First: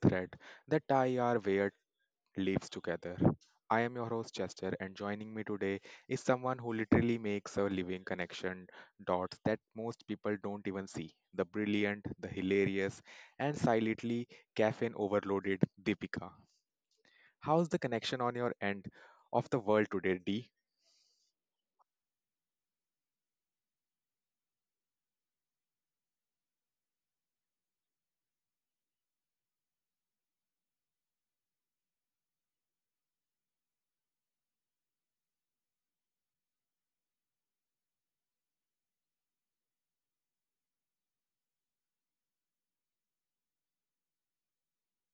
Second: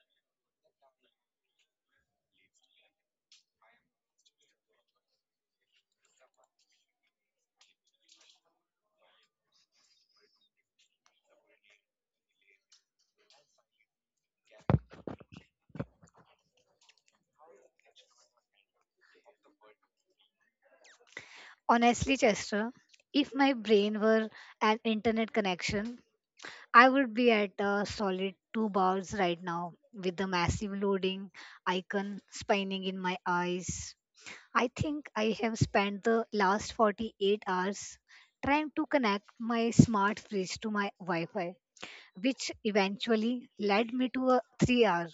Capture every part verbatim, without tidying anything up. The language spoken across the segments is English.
thread that tie our weird lives together. I am your host Chester, and joining me today is someone who literally makes a living connection dots that most people don't even see. The brilliant, the hilarious, and silently caffeine overloaded Deepika. How's the connection on your end of the world today, D? Honestly, Chester, if my brain were an internet connection, I would be at a solid two bars right now with the massive loading icon spinning in my eyes. I think I have spent the last forty-eight hours trying to connect my smart fridge to my Wi Fi, which eventually led me to a three-hour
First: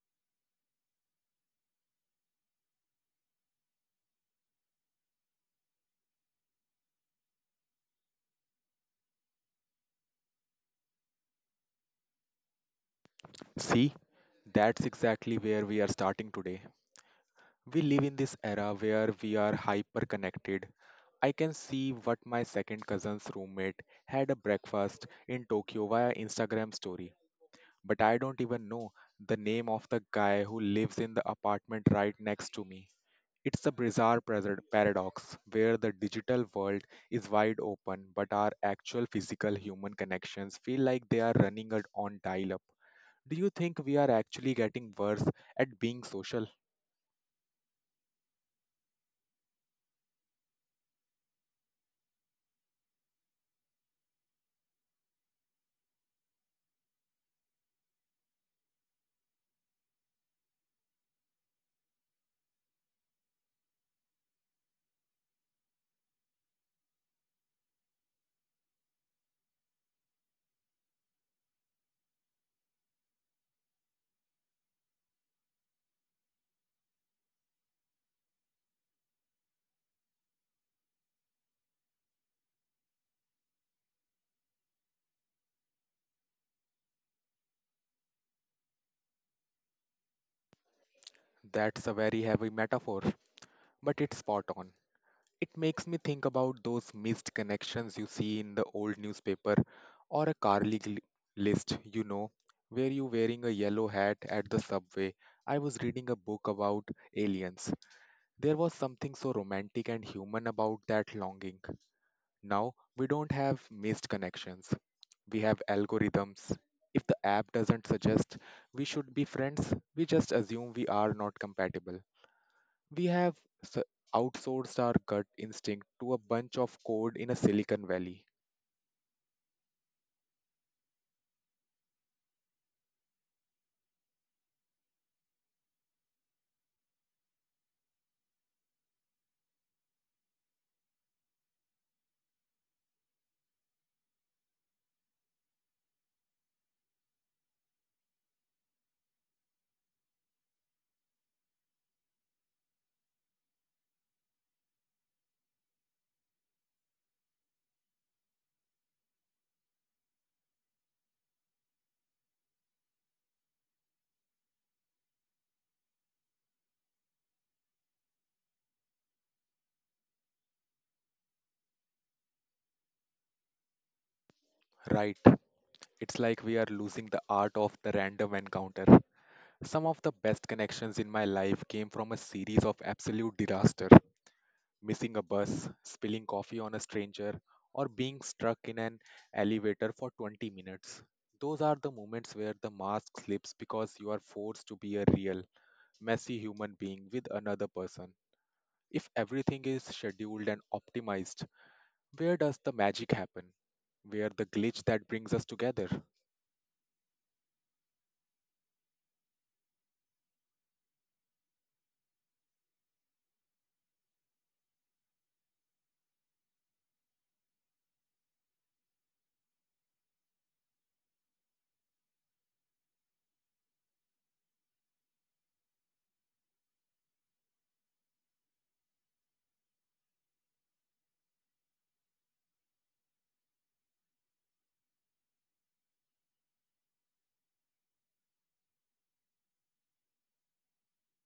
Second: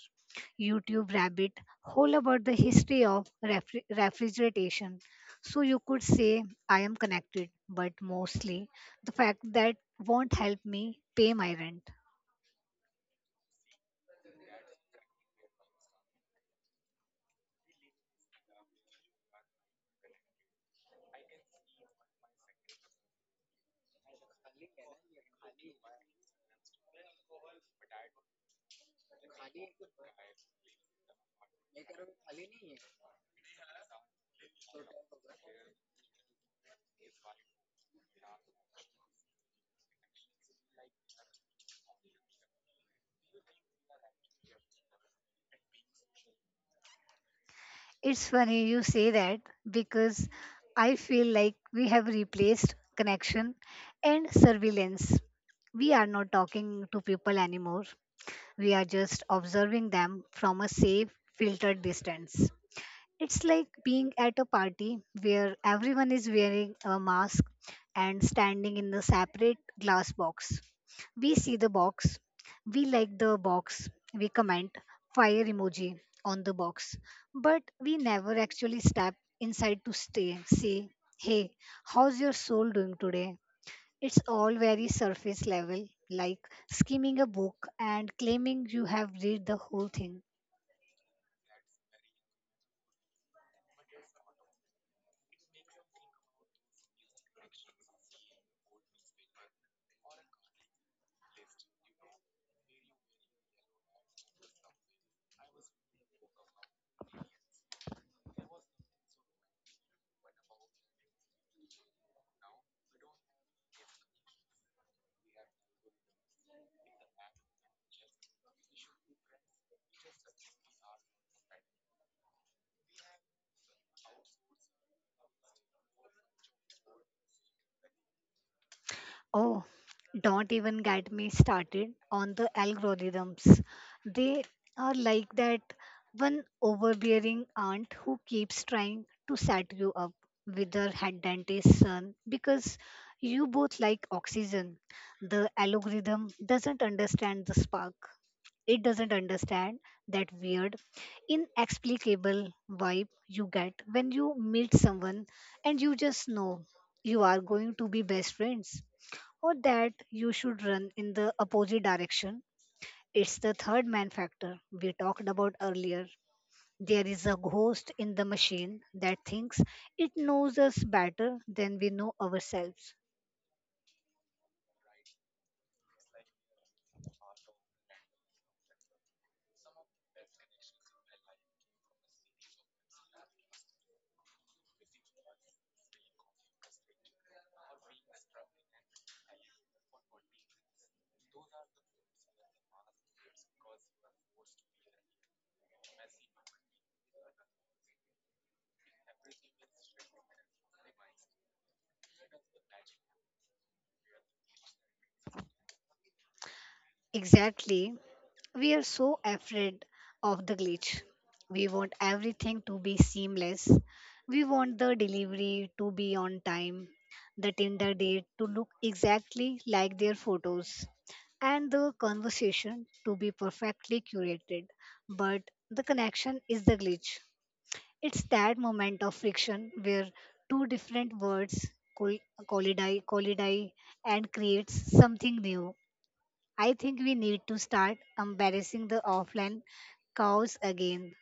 YouTube rabbit hole about the history of refri- refrigeration. So you could say I am connected, but mostly the fact that won't help me pay my rent. See, that's exactly where we are starting today. We live in this era where we are hyper connected. I can see what my second cousin's roommate had a breakfast in Tokyo via Instagram story. But I don't even know the name of the guy who lives in the apartment right next to me. It's a bizarre present paradox where the digital world is wide open, but our actual physical human connections feel like they are running it on dial up. Do you think we are actually getting worse at being social? It's funny you say that because I feel like we have replaced connection and surveillance. We are not talking to people anymore. We are just observing them from a safe, filtered distance. It's like being at a party where everyone is wearing a mask and standing in a separate glass box. We see the box, we like the box, we comment fire emoji on the box, but we never actually step inside to stay. Say, hey, how's your soul doing today? It's all very surface level, like skimming a book and claiming you have read the whole thing. That's a very heavy metaphor, but it's spot on. It makes me think about those missed connections you see in the old newspaper or a car league list, you know, where you wearing a yellow hat at the subway. I was reading a book about aliens. There was something so romantic and human about that longing. Now, we don't have missed connections. We have algorithms. If the app doesn't suggest we should be friends, we just assume we are not compatible. We have s- outsourced our gut instinct to a bunch of code in a Silicon Valley. Oh, don't even get me started on the algorithms. They are like that one overbearing aunt who keeps trying to set you up with her head dentist son because you both like oxygen. The algorithm doesn't understand the spark. It doesn't understand that weird, inexplicable vibe you get when you meet someone and you just know you are going to be best friends, or that you should run in the opposite direction. It's the third man factor we talked about earlier. There is a ghost in the machine that thinks it knows us better than we know ourselves. Right. It's like we are losing the art of the random encounter. Some of the best connections in my life came from a series of absolute disaster missing a bus, spilling coffee on a stranger, or being stuck in an elevator for twenty minutes. Those are the moments where the mask slips because you are forced to be a real, messy human being with another person. If everything is scheduled and optimized, where does the magic happen? Where the glitch that brings us together? Exactly. We are so afraid of the glitch. We want everything to be seamless. We want the delivery to be on time, the Tinder date to look exactly like their photos, and the conversation to be perfectly curated. But the connection is the glitch. It's that moment of friction where two different words col- collide, collide and creates something new. I think we need to start embarrassing the offline cows again.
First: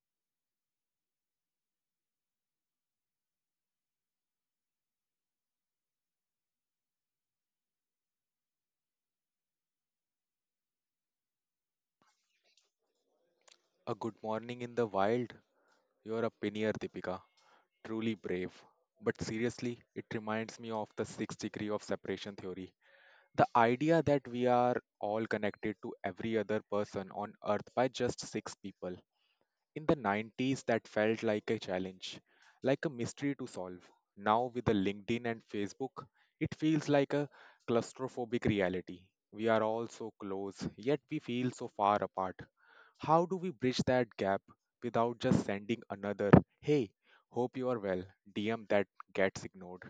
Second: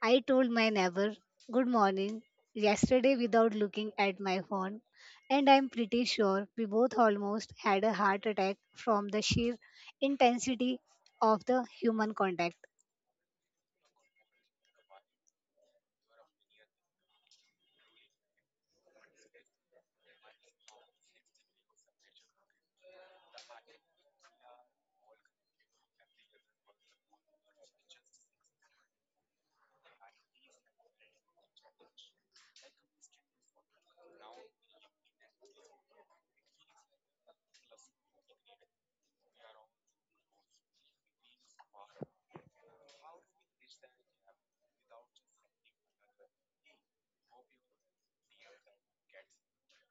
I told my neighbor, good morning, yesterday without looking at my phone, and I'm pretty sure we both almost had a heart attack from the sheer intensity of the human contact. A good morning in the wild. You're a pioneer, Deepika. Truly brave. But seriously, it reminds me of the sixth degree of separation theory. The idea that we are all connected to every other person on earth by just six people. In the nineties, that felt like a challenge, like a mystery to solve. Now, with the LinkedIn and Facebook, it feels like a claustrophobic reality. We are all so close, yet we feel so far apart. How do we bridge that gap without just sending another, hey, hope you are well, D M that gets ignored?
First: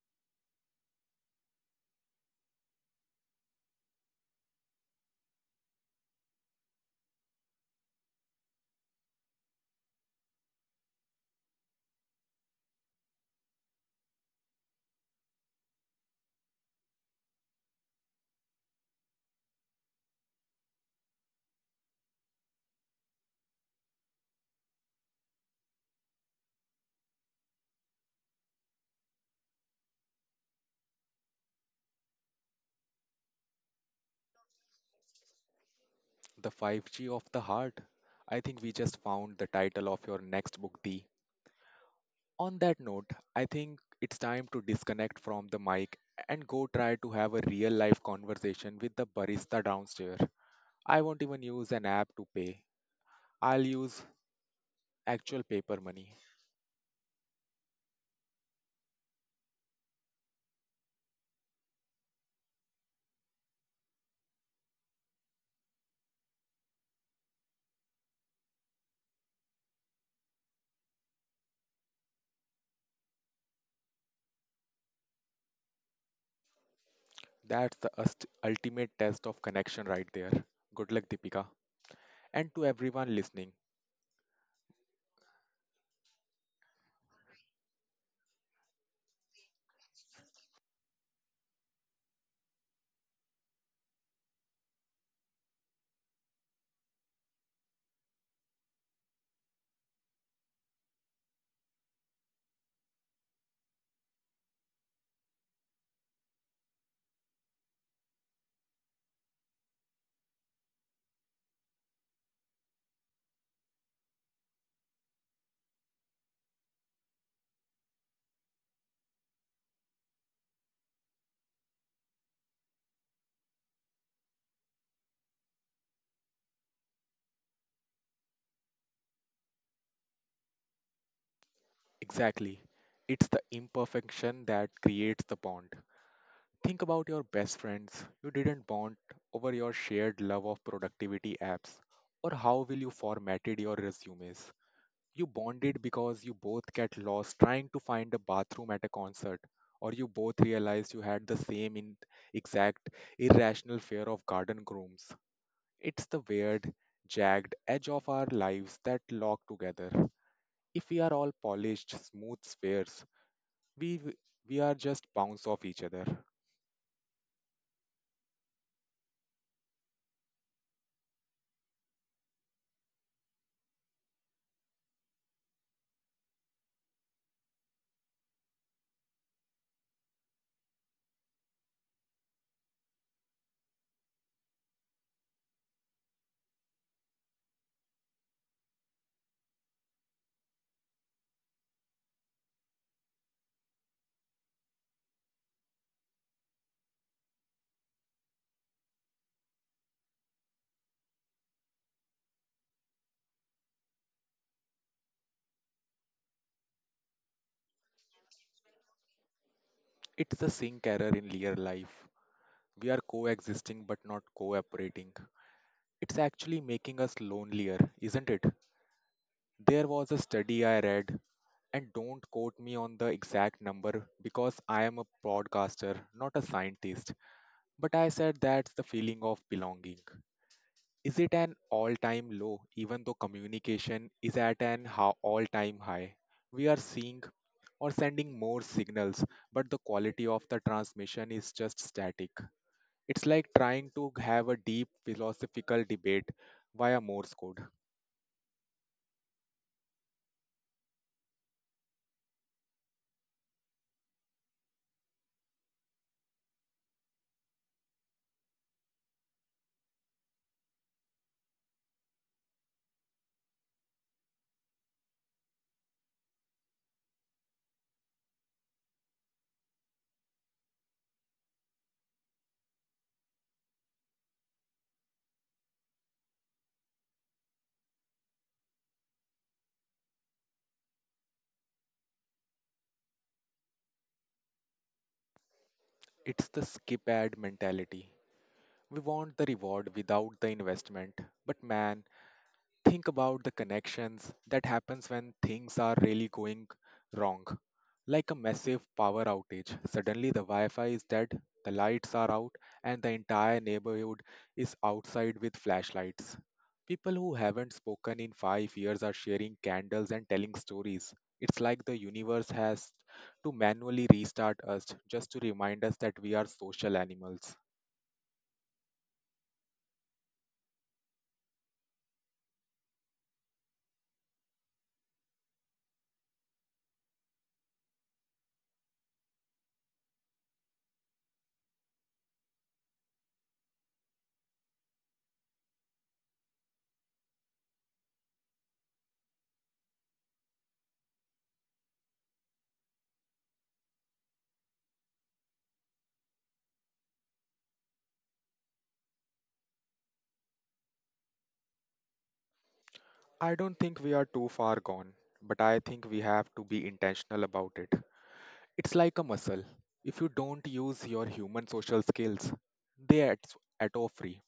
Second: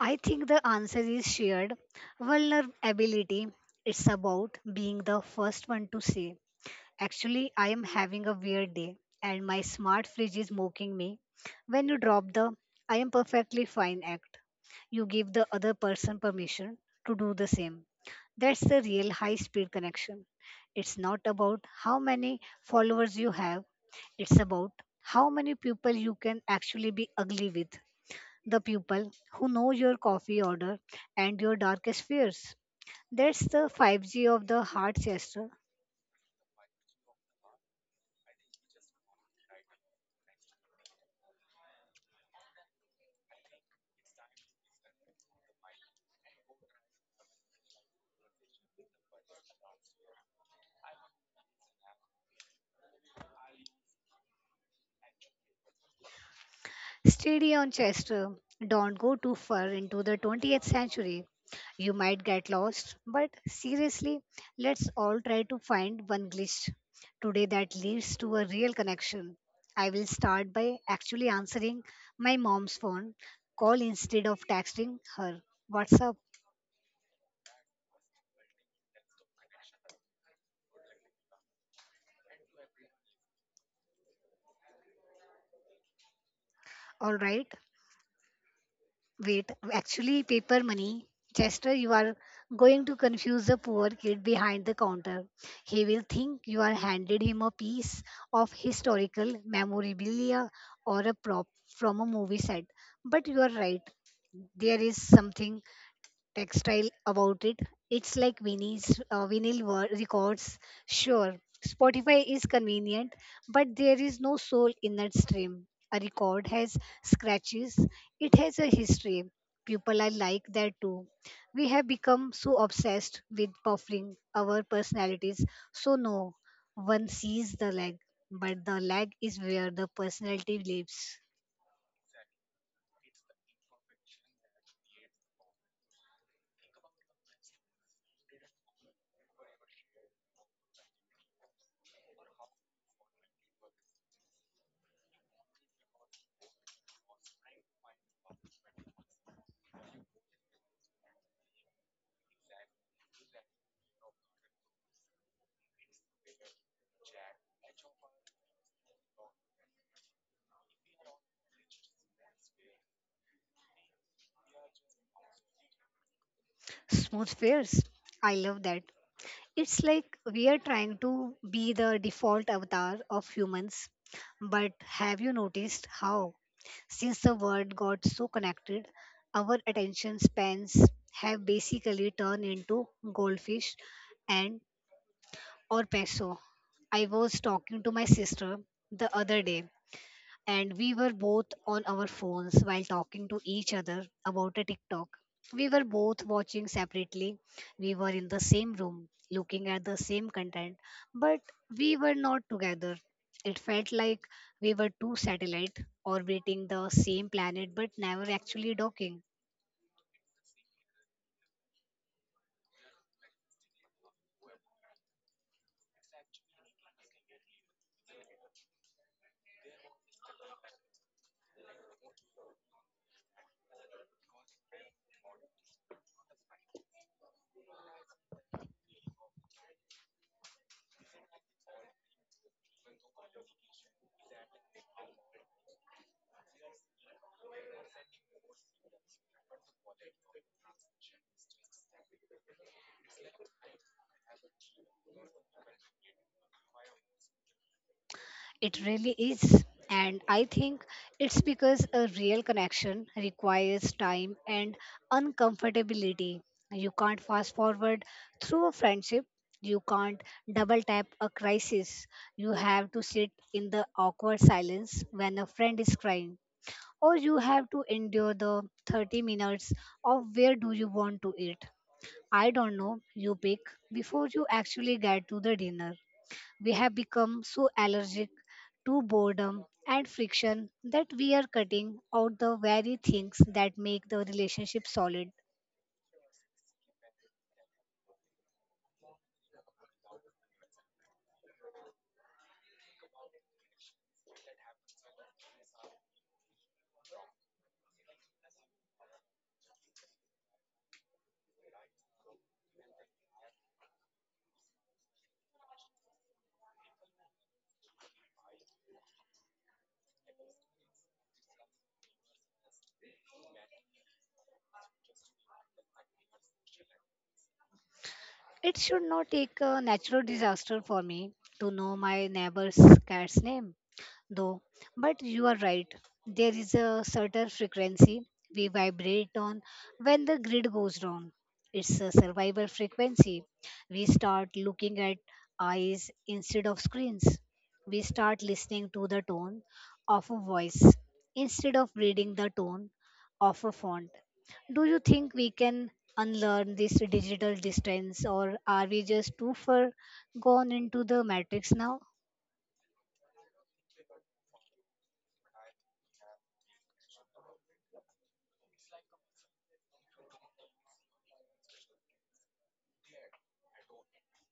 I think the answer is shared vulnerability. It's about being the first one to say, actually, I am having a weird day and my smart fridge is mocking me. When you drop the I am perfectly fine act, you give the other person permission to do the same. That's the real high speed connection. It's not about how many followers you have, it's about how many people you can actually be ugly with. The people who know your coffee order and your darkest fears. That's the five G of the heart, Chester. The five G of the heart. I think we just found the title of your next book, The. On that note, I think it's time to disconnect from the mic and go try to have a real life conversation with the barista downstairs. I won't even use an app to pay, I'll use actual paper money. Steady on, Chester. Don't go too far into the twentieth century. You might get lost, but seriously, let's all try to find one glitch today that leads to a real connection. I will start by actually answering my mom's phone call instead of texting her. What's up? That's the ust- ultimate test of connection right there. Good luck, Deepika. And to everyone listening. All right. Wait, actually, paper money. Chester, you are going to confuse the poor kid behind the counter. He will think you are handed him a piece of historical memorabilia or a prop from a movie set. But you are right. There is something textile about it. It's like Vinny's uh, vinyl wor- records. Sure, Spotify is convenient, but there is no soul in that stream. A record has scratches. It has a history. People are like that too. We have become so obsessed with buffering our personalities. So no, one sees the lag, but the lag is where the personality lives. Exactly. It's the imperfection that creates the bond. Think about your best friends you didn't bond over your shared love of productivity apps or how will you formatted your resumes. You bonded because you both get lost trying to find a bathroom at a concert or you both realized you had the same in exact irrational fear of garden grooms. It's the weird, jagged edge of our lives that lock together. If we are all polished, smooth spheres, we we are just bounce off each other. Smooth fares. I love that. It's like we are trying to be the default avatar of humans. But have you noticed how, since the world got so connected, our attention spans have basically turned into goldfish and or peso? I was talking to my sister the other day and we were both on our phones while talking to each other about a TikTok. We were both watching separately. We were in the same room, looking at the same content, but we were not together. It felt like we were two satellites orbiting the same planet but never actually docking. It's a sync error in real life. We are coexisting but not cooperating. It's actually making us lonelier, isn't it? There was a study I read, and don't quote me on the exact number because I am a broadcaster, not a scientist, but I said that's the feeling of belonging. Is it an all time low, even though communication is at an all time high? We are seeing or sending more signals, but the quality of the transmission is just static. It's like trying to have a deep philosophical debate via Morse code. It really is. And I think it's because a real connection requires time and uncomfortability. You can't fast forward through a friendship. You can't double tap a crisis. You have to sit in the awkward silence when a friend is crying. Or you have to endure the thirty minutes of where do you want to eat. I don't know, you pick, before you actually get to the dinner. We have become so allergic to boredom and friction that we are cutting out the very things that make the relationship solid. It's the skip ad mentality. We want the reward without the investment. But man, think about the connections that happens when things are really going wrong, like a massive power outage. Suddenly the wi-fi is dead, the lights are out, and the entire neighborhood is outside with flashlights. People who haven't spoken in five years are sharing candles and telling stories. It's like the universe has to manually restart us just to remind us that we are social animals. It should not take a natural disaster for me to know my neighbor's cat's name, though. But you are right. There is a certain frequency we vibrate on when the grid goes down. It's a survival frequency. We start looking at eyes instead of screens. We start listening to the tone of a voice instead of reading the tone of a font. Do you think we can unlearn this digital distance, or are we just too far gone into the matrix now? I don't think we are too far gone, but I think we have to be intentional about it. It's like a muscle. If you don't use your human social skills, they at at all free.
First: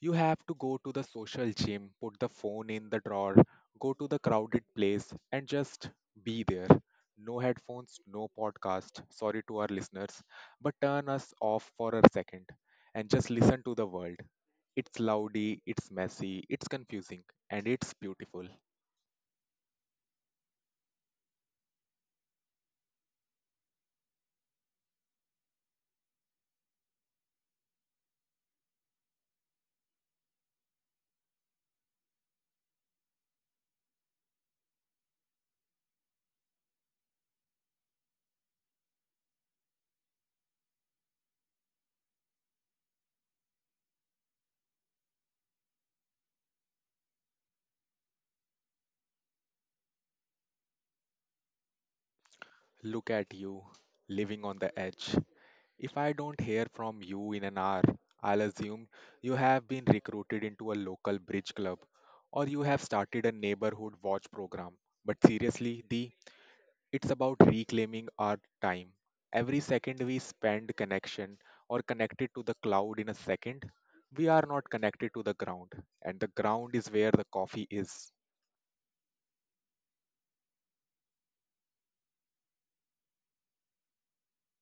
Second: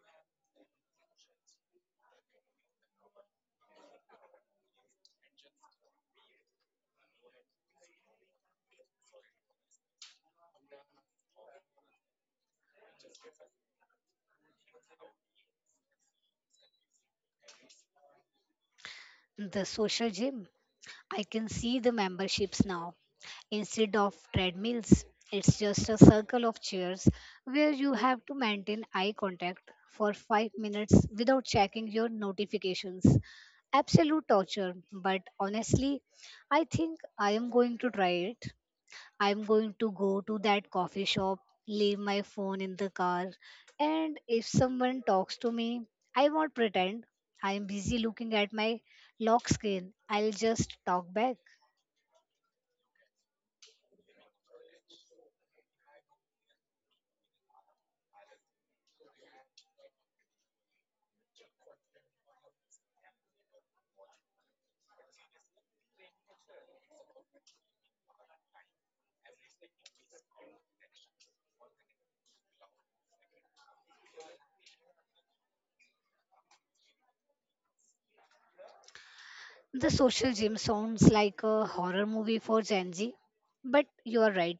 You have to go to the social gym, put the phone in the drawer, go to the crowded place, and just be there. No headphones, no podcast. Sorry to our listeners, but turn us off for a second and just listen to the world. It's loudy, it's messy, it's confusing, and it's beautiful. The social gym. I can see the memberships now. Instead of treadmills, it's just a circle of chairs where you have to maintain eye contact for five minutes without checking your notifications. Absolute torture, but honestly, I think I am going to try it. I'm going to go to that coffee shop, leave my phone in the car, and if someone talks to me, I won't pretend. I'm busy looking at my lock screen. I'll just talk back. Look at you living on the edge. If I don't hear from you in an hour, I'll assume you have been recruited into a local bridge club or you have started a neighborhood watch program. But seriously, the it's about reclaiming our time. Every second we spend connection or connected to the cloud in a second, we are not connected to the ground. And the ground is where the coffee is. The social gym sounds like a horror movie for Gen Z, but you are right.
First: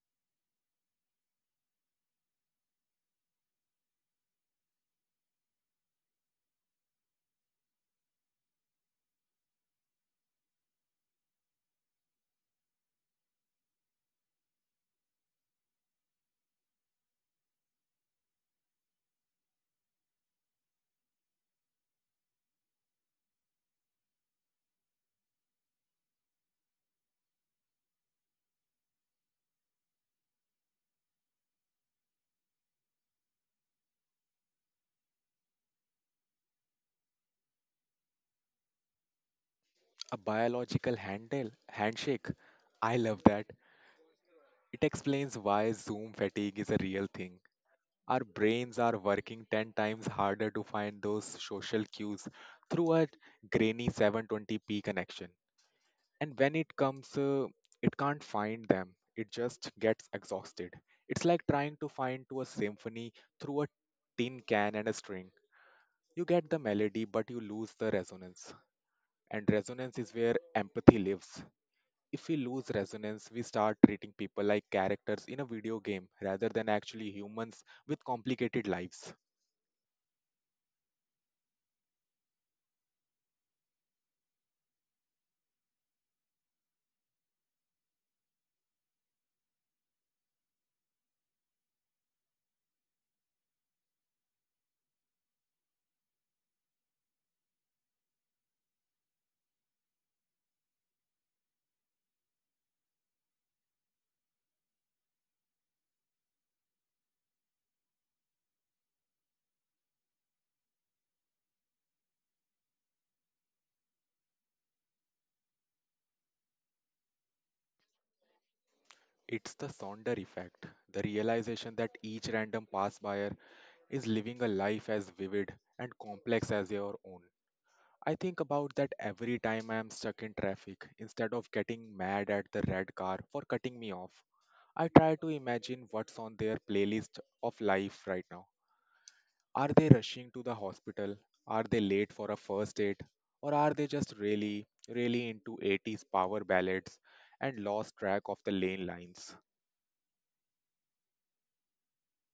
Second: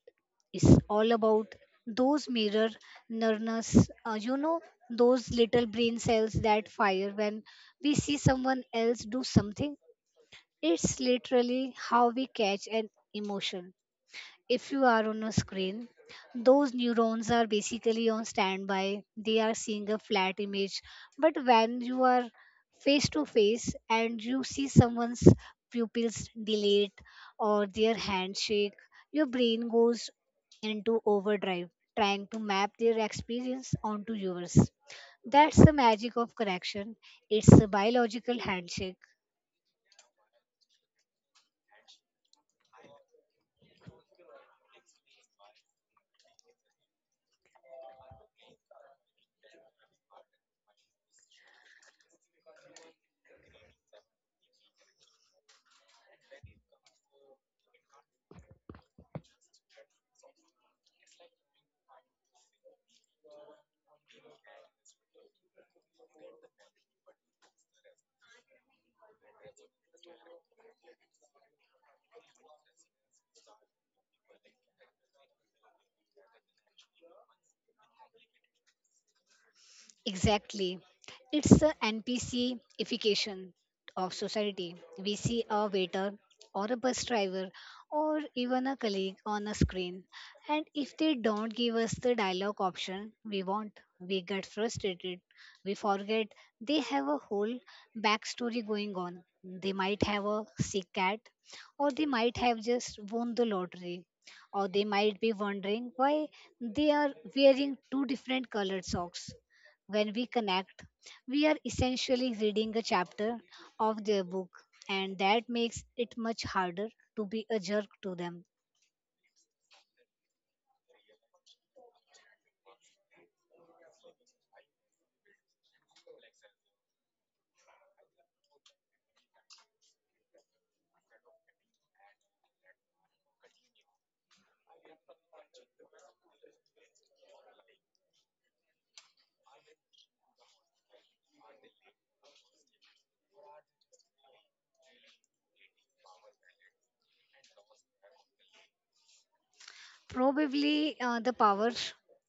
It's all about those mirror neurons, uh, you know, those little brain cells that fire when we see someone else do something. It's literally how we catch an emotion. If you are on a screen, those neurons are basically on standby. They are seeing a flat image. But when you are face to face and you see someone's pupils dilate or their handshake, your brain goes into overdrive, trying to map their experience onto yours. That's the magic of correction. It's a biological handshake. A biological handle handshake. I love that. It explains why Zoom fatigue is a real thing. Our brains are working ten times harder to find those social cues through a grainy seven twenty p connection. And when it comes, uh, it can't find them. It just gets exhausted. It's like trying to find to a symphony through a tin can and a string. You get the melody, but you lose the resonance. And resonance is where empathy lives. If we lose resonance, we start treating people like characters in a video game rather than actually humans with complicated lives. Exactly. It's the NPCification of society. We see a waiter or a bus driver or even a colleague on a screen. And if they don't give us the dialogue option we want, we get frustrated. We forget they have a whole backstory going on. They might have a sick cat, or they might have just won the lottery, or they might be wondering why they are wearing two different colored socks. When we connect, we are essentially reading a chapter of their book, and that makes it much harder to be a jerk to them. It's the Sonder effect, the realization that each random pass buyer is living a life as vivid and complex as your own. I think about that every time I am stuck in traffic. Instead of getting mad at the red car for cutting me off, I try to imagine what's on their playlist of life right now. Are they rushing to the hospital? Are they late for a first date? Or are they just really, really into eighties power ballads and lost track of the lane lines? Probably uh, the power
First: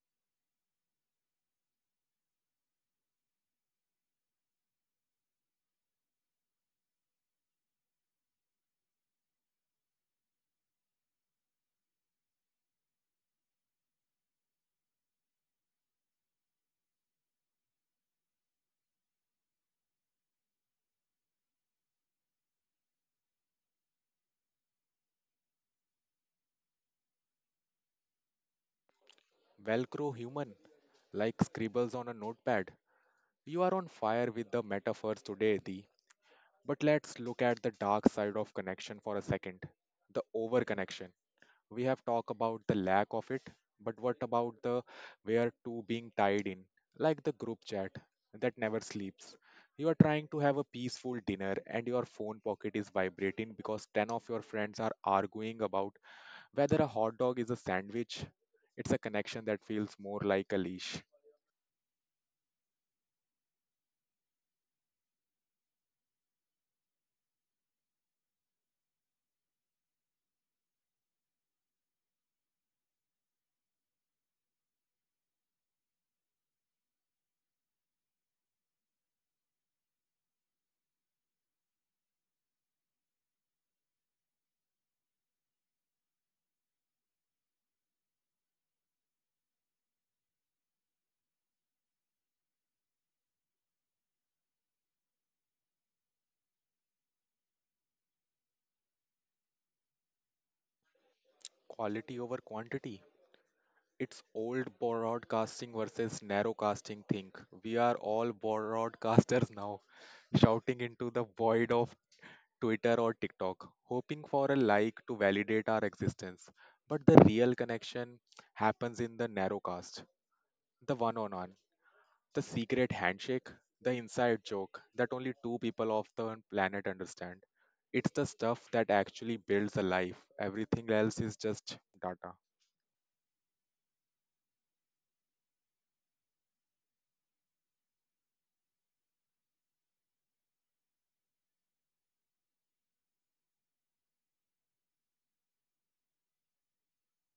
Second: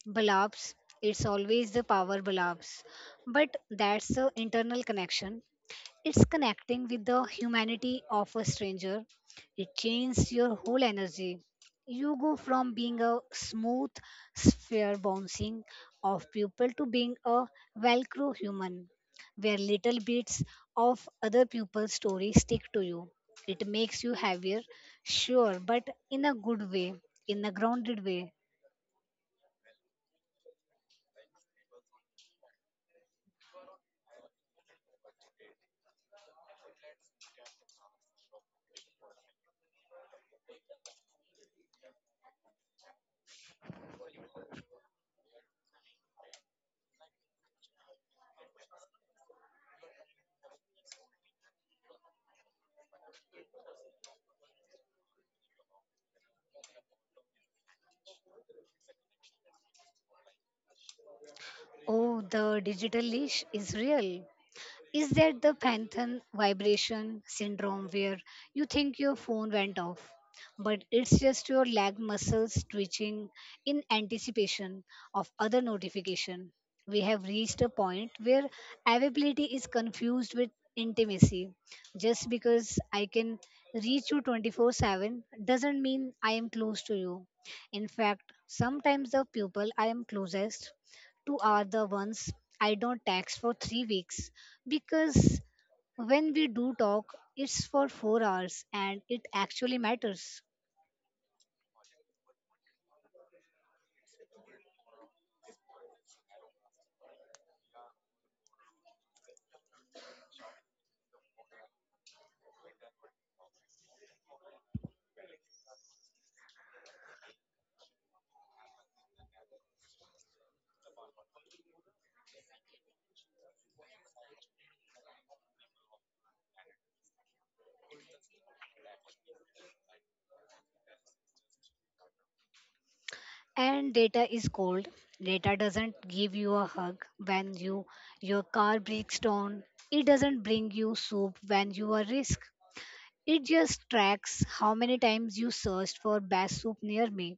belabs. It's always the power belabs. But that's the internal connection. It's connecting with the humanity of a stranger. It changes your whole energy. You go from being a smooth sphere bouncing of pupil to being a velcro human, where little bits of other people's stories stick to you. It makes you heavier, sure, but in a good way, in a grounded way. Velcro human, like scribbles on a notepad. You are on fire with the metaphors today, Adi. But let's look at the dark side of connection for a second, the overconnection. We have talked about the lack of it, but what about the where to being tied in, like the group chat that never sleeps. You are trying to have a peaceful dinner and your phone pocket is vibrating because ten of your friends are arguing about whether a hot dog is a sandwich. It's a connection that feels more like a leash. Oh, the digital leash is real. Is that the phantom vibration syndrome where you think your phone went off, but it's just your leg muscles twitching in anticipation of other notification? We have reached a point where availability is confused with intimacy. Just because I can reach you twenty-four seven doesn't mean I am close to you. In fact, sometimes the people I am closest to are the ones I don't text for three weeks, because when we do talk, it's for four hours and it actually matters. Quality over quantity. It's old broadcasting versus narrowcasting thing. We are all broadcasters now, shouting into the void of Twitter, or TikTok, hoping for a like to validate our existence. But the real connection happens in the narrowcast, the one on one, the secret handshake, the inside joke that only two people of the planet understand. It's the stuff that actually builds a life. Everything else is just data. And data is cold. Data doesn't give you a hug when you your car breaks down. It doesn't bring you soup when you are risk. It just tracks how many times you searched for best soup near me.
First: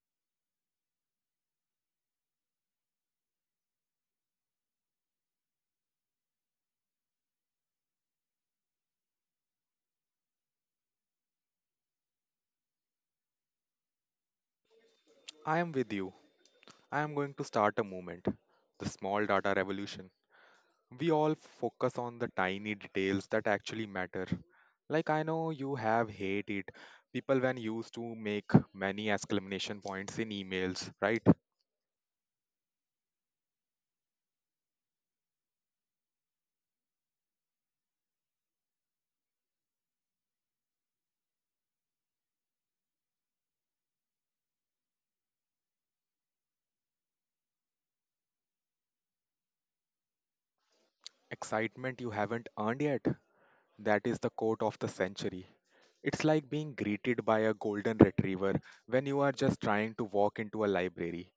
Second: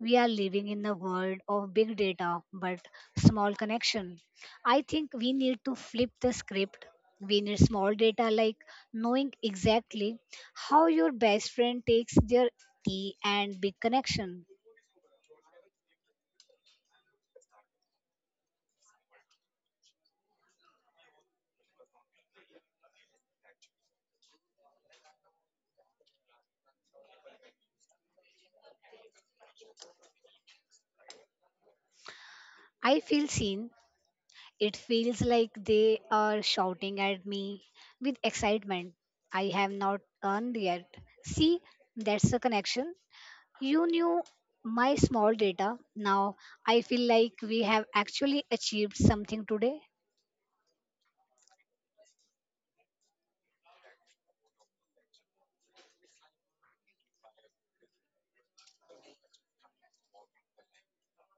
We are living in a world of big data but small connection. I think we need to flip the script. We need small data, like knowing exactly how your best friend takes their tea, and big connection. I am with you. I am going to start a movement, the small data revolution. We all focus on the tiny details that actually matter. Like I know you have hate it. People when used to make many exclamation points in emails, right? I feel seen. It feels like they are shouting at me with excitement. I have not earned yet. See, that's the connection. You knew my small data. Now I feel like we have actually achieved something today. Excitement you haven't earned yet. That is the quote of the century. It's like being greeted by a golden retriever when you are just trying to walk into a library.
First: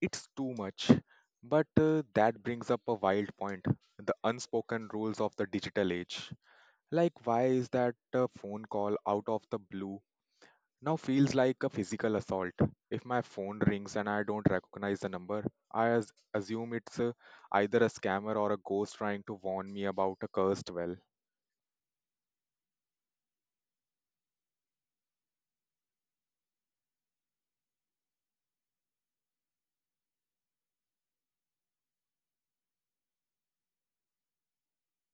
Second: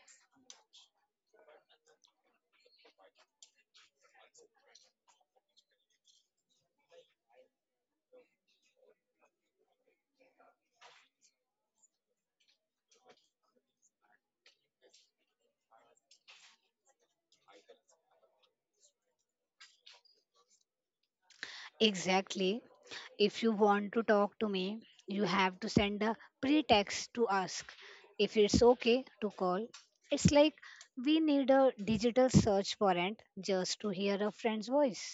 It's too much. But uh, that brings up a wild point, the unspoken rules of the digital age. Like, why is that uh, phone call out of the blue now feels like a physical assault? If my phone rings and I don't recognize the number, I as- assume it's uh, either a scammer or a ghost trying to warn me about a cursed well. Exactly. If you want to talk to me, you have to send a pretext to ask if it's okay to call. It's like we need a digital search warrant just to hear a friend's voice.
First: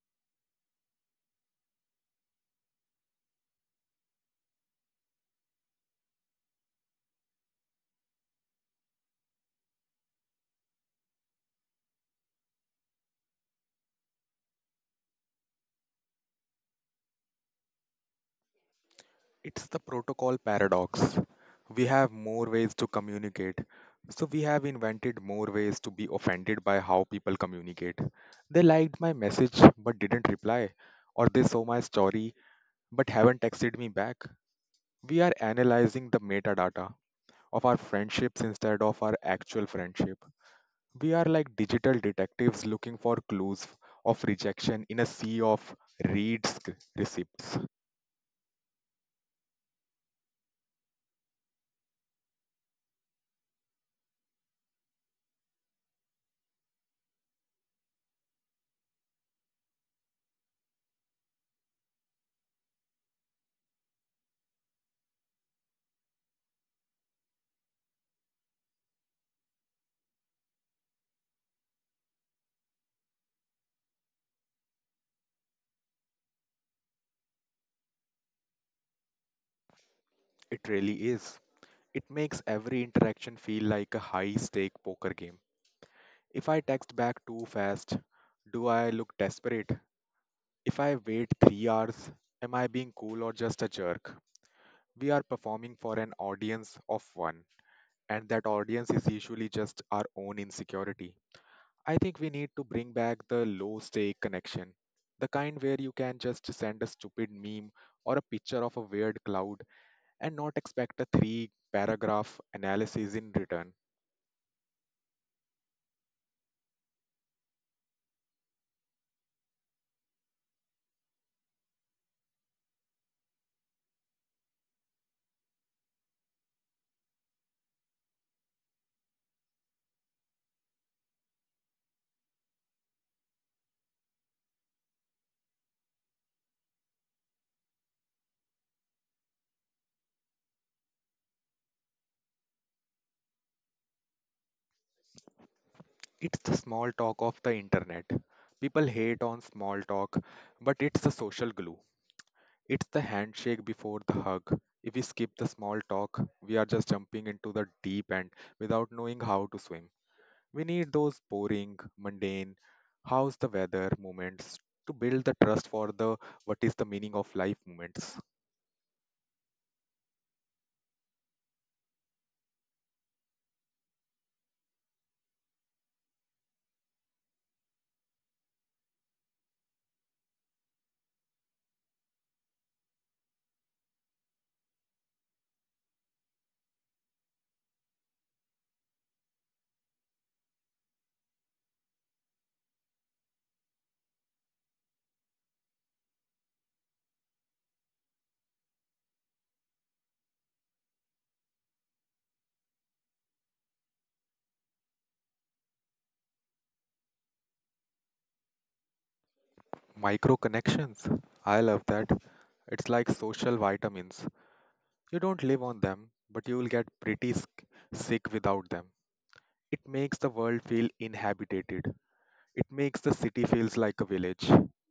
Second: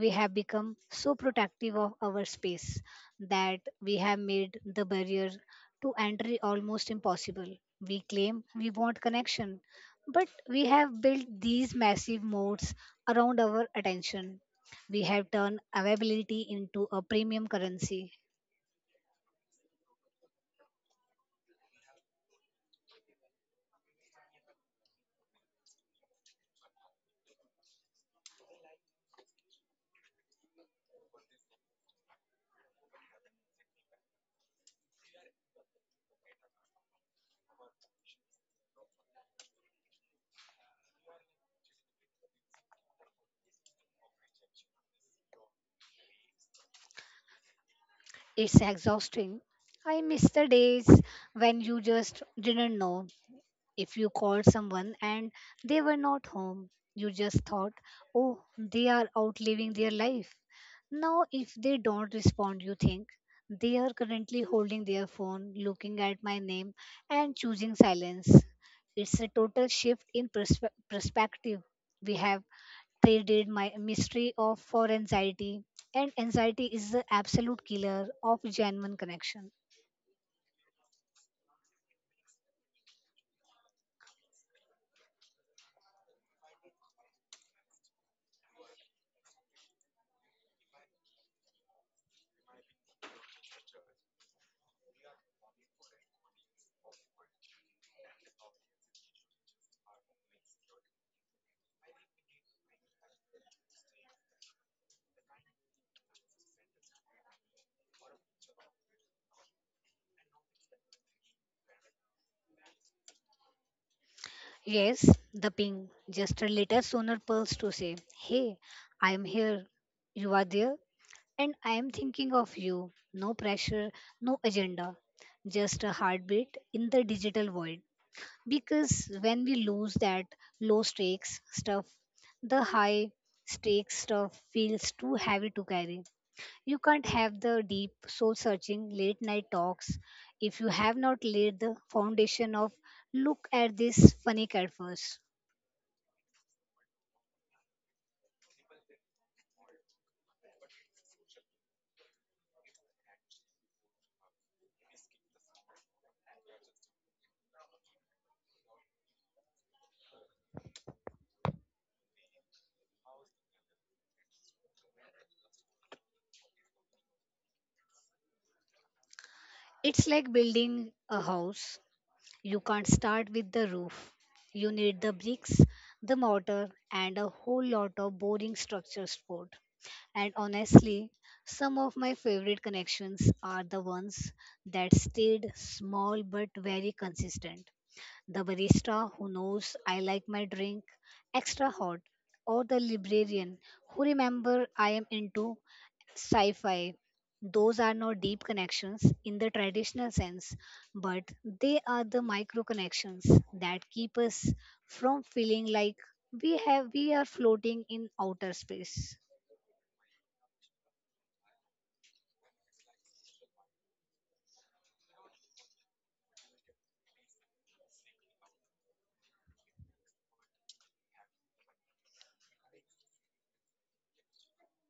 We have become so protective of our space that we have made the barrier to entry almost impossible. We claim we want connection, but we have built these massive moats around our attention. We have turned availability into a premium currency. It's the protocol paradox. We have more ways to communicate, so we have invented more ways to be offended by how people communicate. They liked my message but didn't reply, or they saw my story but haven't texted me back. We are analyzing the metadata of our friendships instead of our actual friendship. We are like digital detectives looking for clues of rejection in a sea of reads receipts. It's exhausting. I miss the days when you just didn't know if you called someone and they were not home. You just thought, "Oh, they are out living their life." Now, if they don't respond, you think they are currently holding their phone, looking at my name, and choosing silence. It's a total shift in perspe- perspective. We have traded my mystery of for anxiety, and anxiety is the absolute killer of genuine connection. It really is. It makes every interaction feel like a high stake poker game. If I text back too fast, do I look desperate? If I wait three hours, am I being cool or just a jerk? We are performing for an audience of one, and that audience is usually just our own insecurity. I think we need to bring back the low stake connection, the kind where you can just send a stupid meme or a picture of a weird cloud and not expect a three paragraph analysis in return. Yes, the ping, just a little sooner pulse to say, "Hey, I am here, you are there, and I am thinking of you." No pressure, no agenda, just a heartbeat in the digital world. Because when we lose that low stakes stuff, the high stakes stuff feels too heavy to carry. You can't have the deep, soul searching late night talks if you have not laid the foundation of look at this funny cat first. It's the small talk of the internet. People hate on small talk, but it's the social glue. It's the handshake before the hug. If we skip the small talk, we are just jumping into the deep end without knowing how to swim. We need those boring, mundane, how's the weather moments to build the trust for the what is the meaning of life moments. It's like building a house. You can't start with the roof. You need the bricks, the mortar, and a whole lot of boring structure support. And honestly, some of my favorite connections are the ones that stayed small but very consistent: the barista who knows I like my drink extra hot, or the librarian who remember I am into sci-fi. Those are not deep connections in the traditional sense, but they are the micro connections that keep us from feeling like we have we are floating in outer space. Micro connections. I love that. It's like social vitamins. You don't live on them, but you will get pretty sick sick without them. It makes the world feel inhabited. It makes the city feels like a village.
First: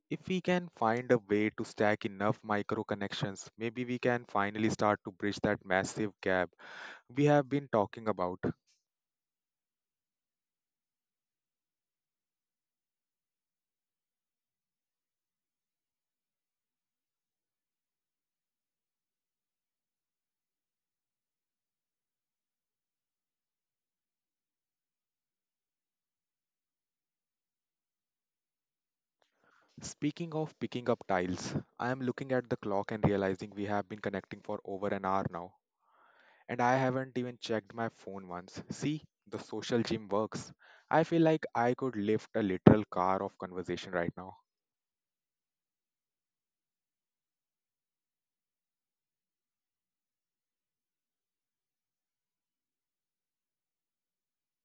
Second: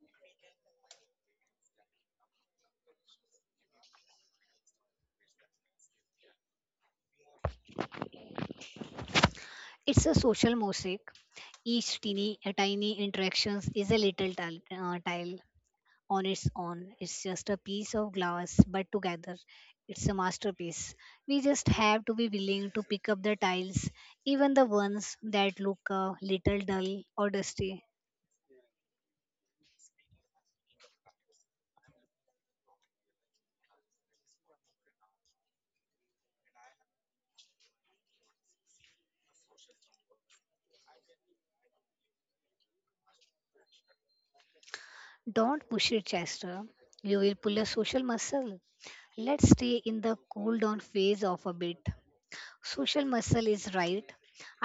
If we can find a way to stack enough micro connections, maybe we can finally start to bridge that massive gap we have been talking about. It's a social mosaic, each teeny tiny interactions is a little tile, uh, tile on its own. It's just a piece of glass, but together it's a masterpiece. We just have to be willing to pick up the tiles, even the ones that look a little dull or dusty. Speaking of picking up tiles, I am looking at the clock and realizing we have been connecting for over an hour now. And I haven't even checked my phone once. See, the social gym works. I feel like I could lift a literal car of conversation right now. Don't push it, Chester. You will pull a social muscle. Let's stay in the cool down phase of a bit. Social muscle is right.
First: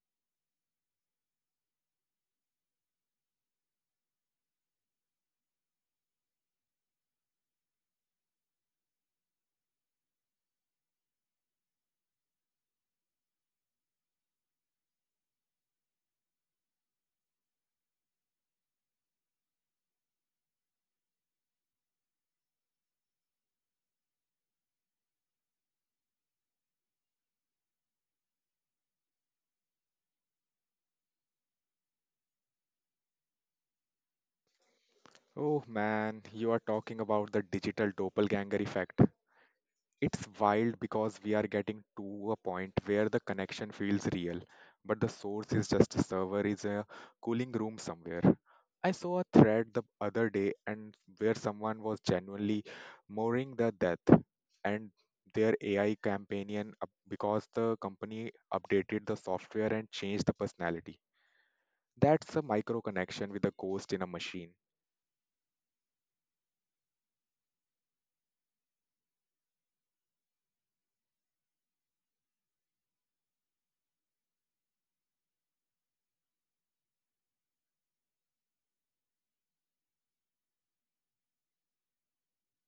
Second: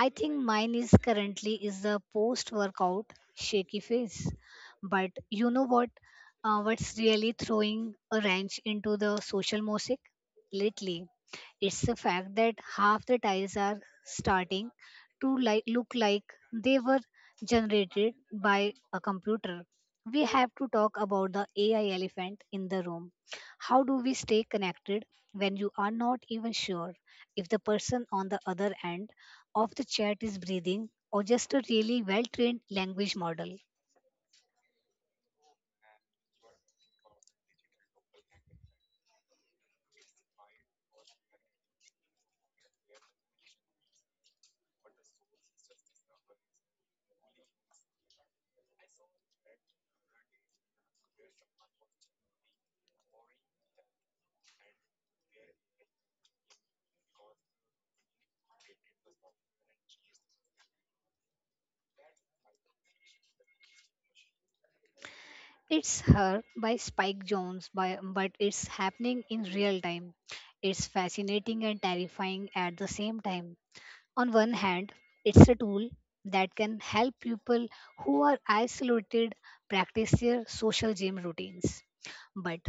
I think mine is currently is the post workout shaky phase. But you know what, uh, what's really throwing a wrench into the social mosaic lately, it's the fact that half the tiles are starting to like look like they were generated by a computer. We have to talk about the AI elephant in the room. How do we stay connected when you are not even sure if the person on the other end of the chat is breathing or just a really well trained language model? Oh man, you are talking about the digital doppelganger effect. It's wild because we are getting to a point where the connection feels real, but the source is just a server is a cooling room somewhere. I saw a thread the other day and where someone was genuinely mourning the death and their A I companion up- because the company updated the software and changed the personality. That's a micro connection with a ghost in a machine. It's Her by Spike Jones, by, but it's happening in real time. It's fascinating and terrifying at the same time. On one hand, it's a tool that can help people who are isolated practice their social gym routines. But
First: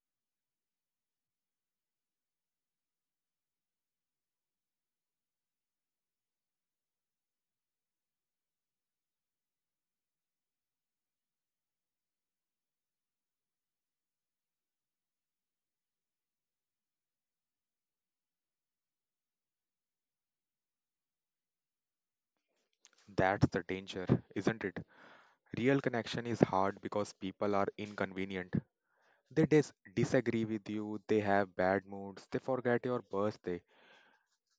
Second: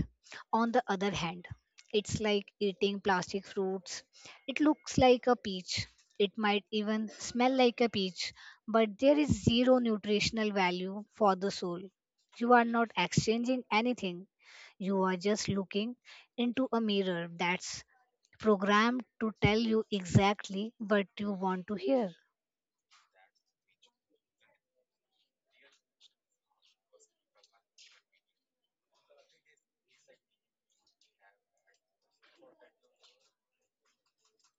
on the other hand, it's like eating plastic fruits. It looks like a peach. It might even smell like a peach, but there is zero nutritional value for the soul. You are not exchanging anything. You are just looking into a mirror that's programmed to tell you exactly what you want to hear. That's the danger, isn't it? Real connection is hard because people are inconvenient. They dis- disagree with you, they have bad moods, they forget your birthday.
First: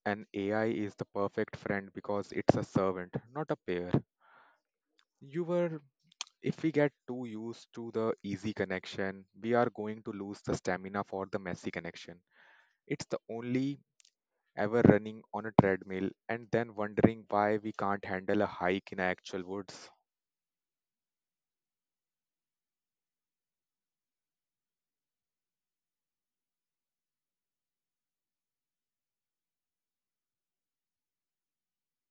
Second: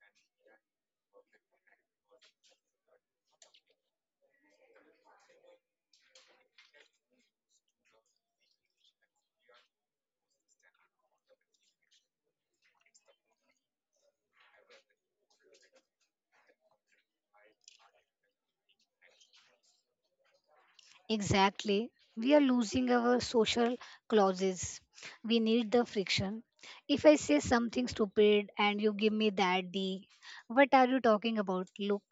An A I is the perfect friend because it's a servant, not a pair. You were, if we get too used to the easy connection, we are going to lose the stamina for the messy connection. It's the only ever running on a treadmill and then wondering why we can't handle a hike in actual woods. Exactly. We are losing our social clauses. We need the friction. If I say something stupid and you give me that D, what are you talking about? Look,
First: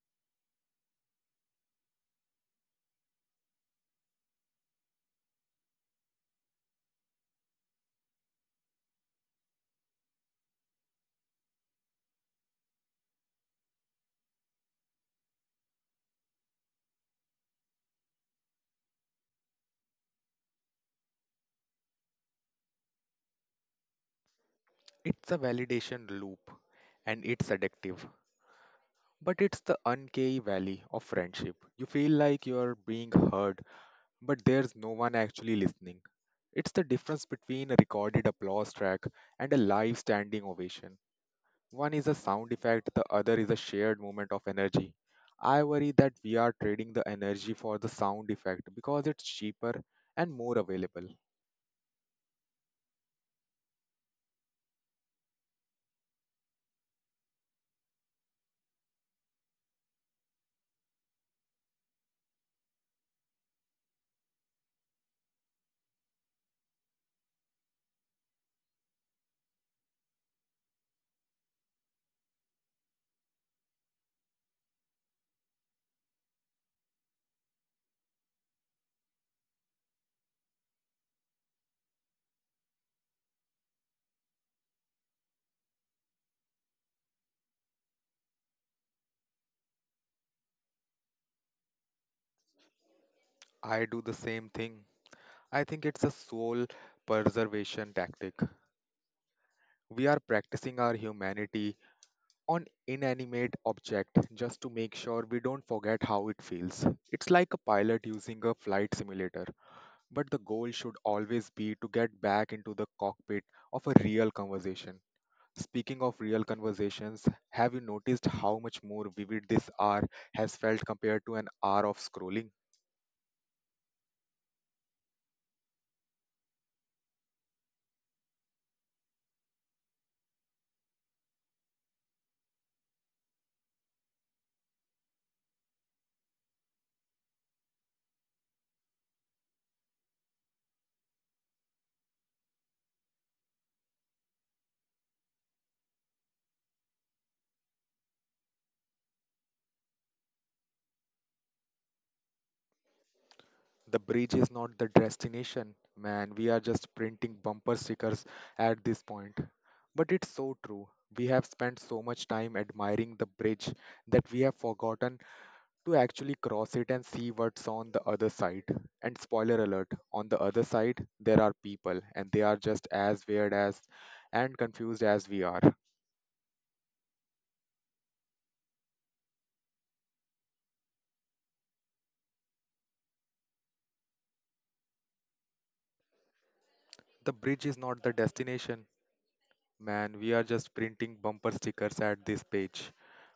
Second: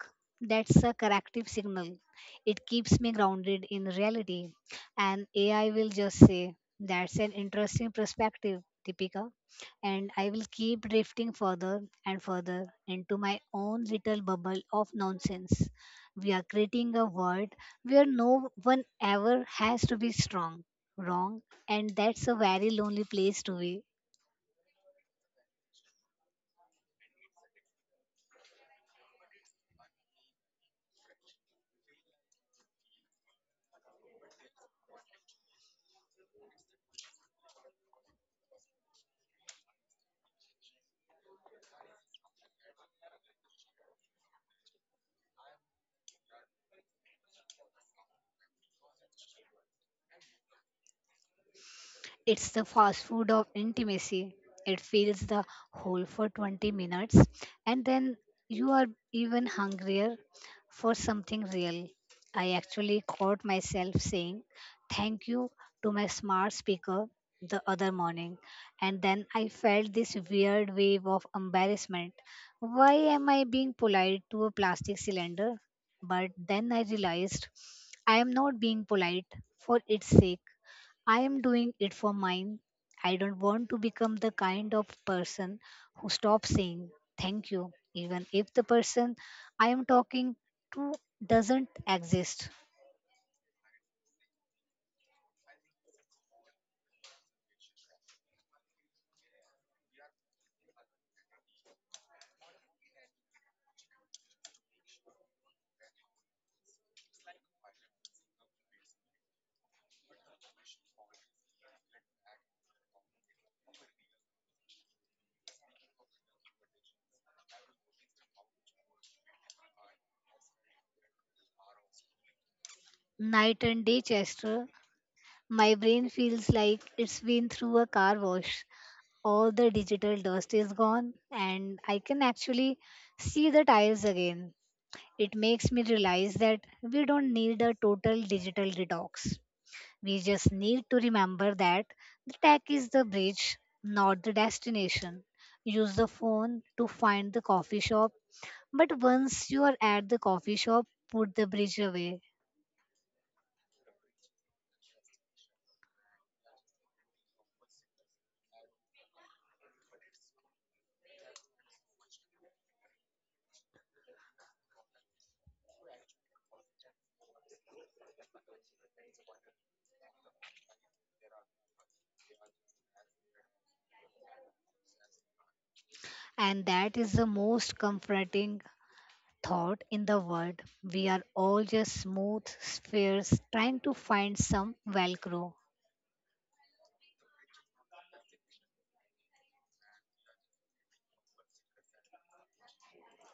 that's a corrective signal. It keeps me grounded in reality. And A I will just say, "That's an interesting perspective, Deepika." And I will keep drifting further and further into my own little bubble of nonsense. We are creating a world where no one ever has to be strong, wrong, and that's a very lonely place to be. It's a validation loop and it's addictive. But it's the uncanny valley of friendship. You feel like you're being heard, but there's no one actually listening. It's the difference between a recorded applause track and a live standing ovation. One is a sound effect, the other is a shared moment of energy. I worry that we are trading the energy for the sound effect because it's cheaper and more available. It's the fast food of intimacy. It fills the hole for twenty minutes, and then you are even hungrier for something real. I actually caught myself saying thank you to my smart speaker the other morning, and then I felt this weird wave of embarrassment. Why am I being polite to a plastic cylinder? But then I realized I am not being polite for its sake. I am doing it for mine. I don't want to become the kind of person who stops saying thank you, even if the person I am talking to doesn't exist. I do the same thing. I think it's a soul preservation tactic. We are practicing our humanity on inanimate object just to make sure we don't forget how it feels. It's like a pilot using a flight simulator, but the goal should always be to get back into the cockpit of a real conversation. Speaking of real conversations, have you noticed how much more vivid this hour has felt compared to an hour of scrolling? Night and day, Chester, my brain feels like it's been through a car wash. All the digital dust is gone, and I can actually see the tiles again. It makes me realize that we don't need a total digital detox. We just need to remember that the tech is the bridge, not the destination. Use the phone to find the coffee shop, but once you are at the coffee shop, put the bridge away. The bridge is not the destination, man. We are just printing bumper stickers at this point. But it's so true. We have spent so much time admiring the bridge that we have forgotten to actually cross it and see what's on the other side. And spoiler alert, on the other side, there are people, and they are just as weird as and confused as we are. And that is the most comforting thought in the world. We are all just smooth spheres trying to find some Velcro. The bridge is not the destination, man, we are just printing bumper stickers at this page.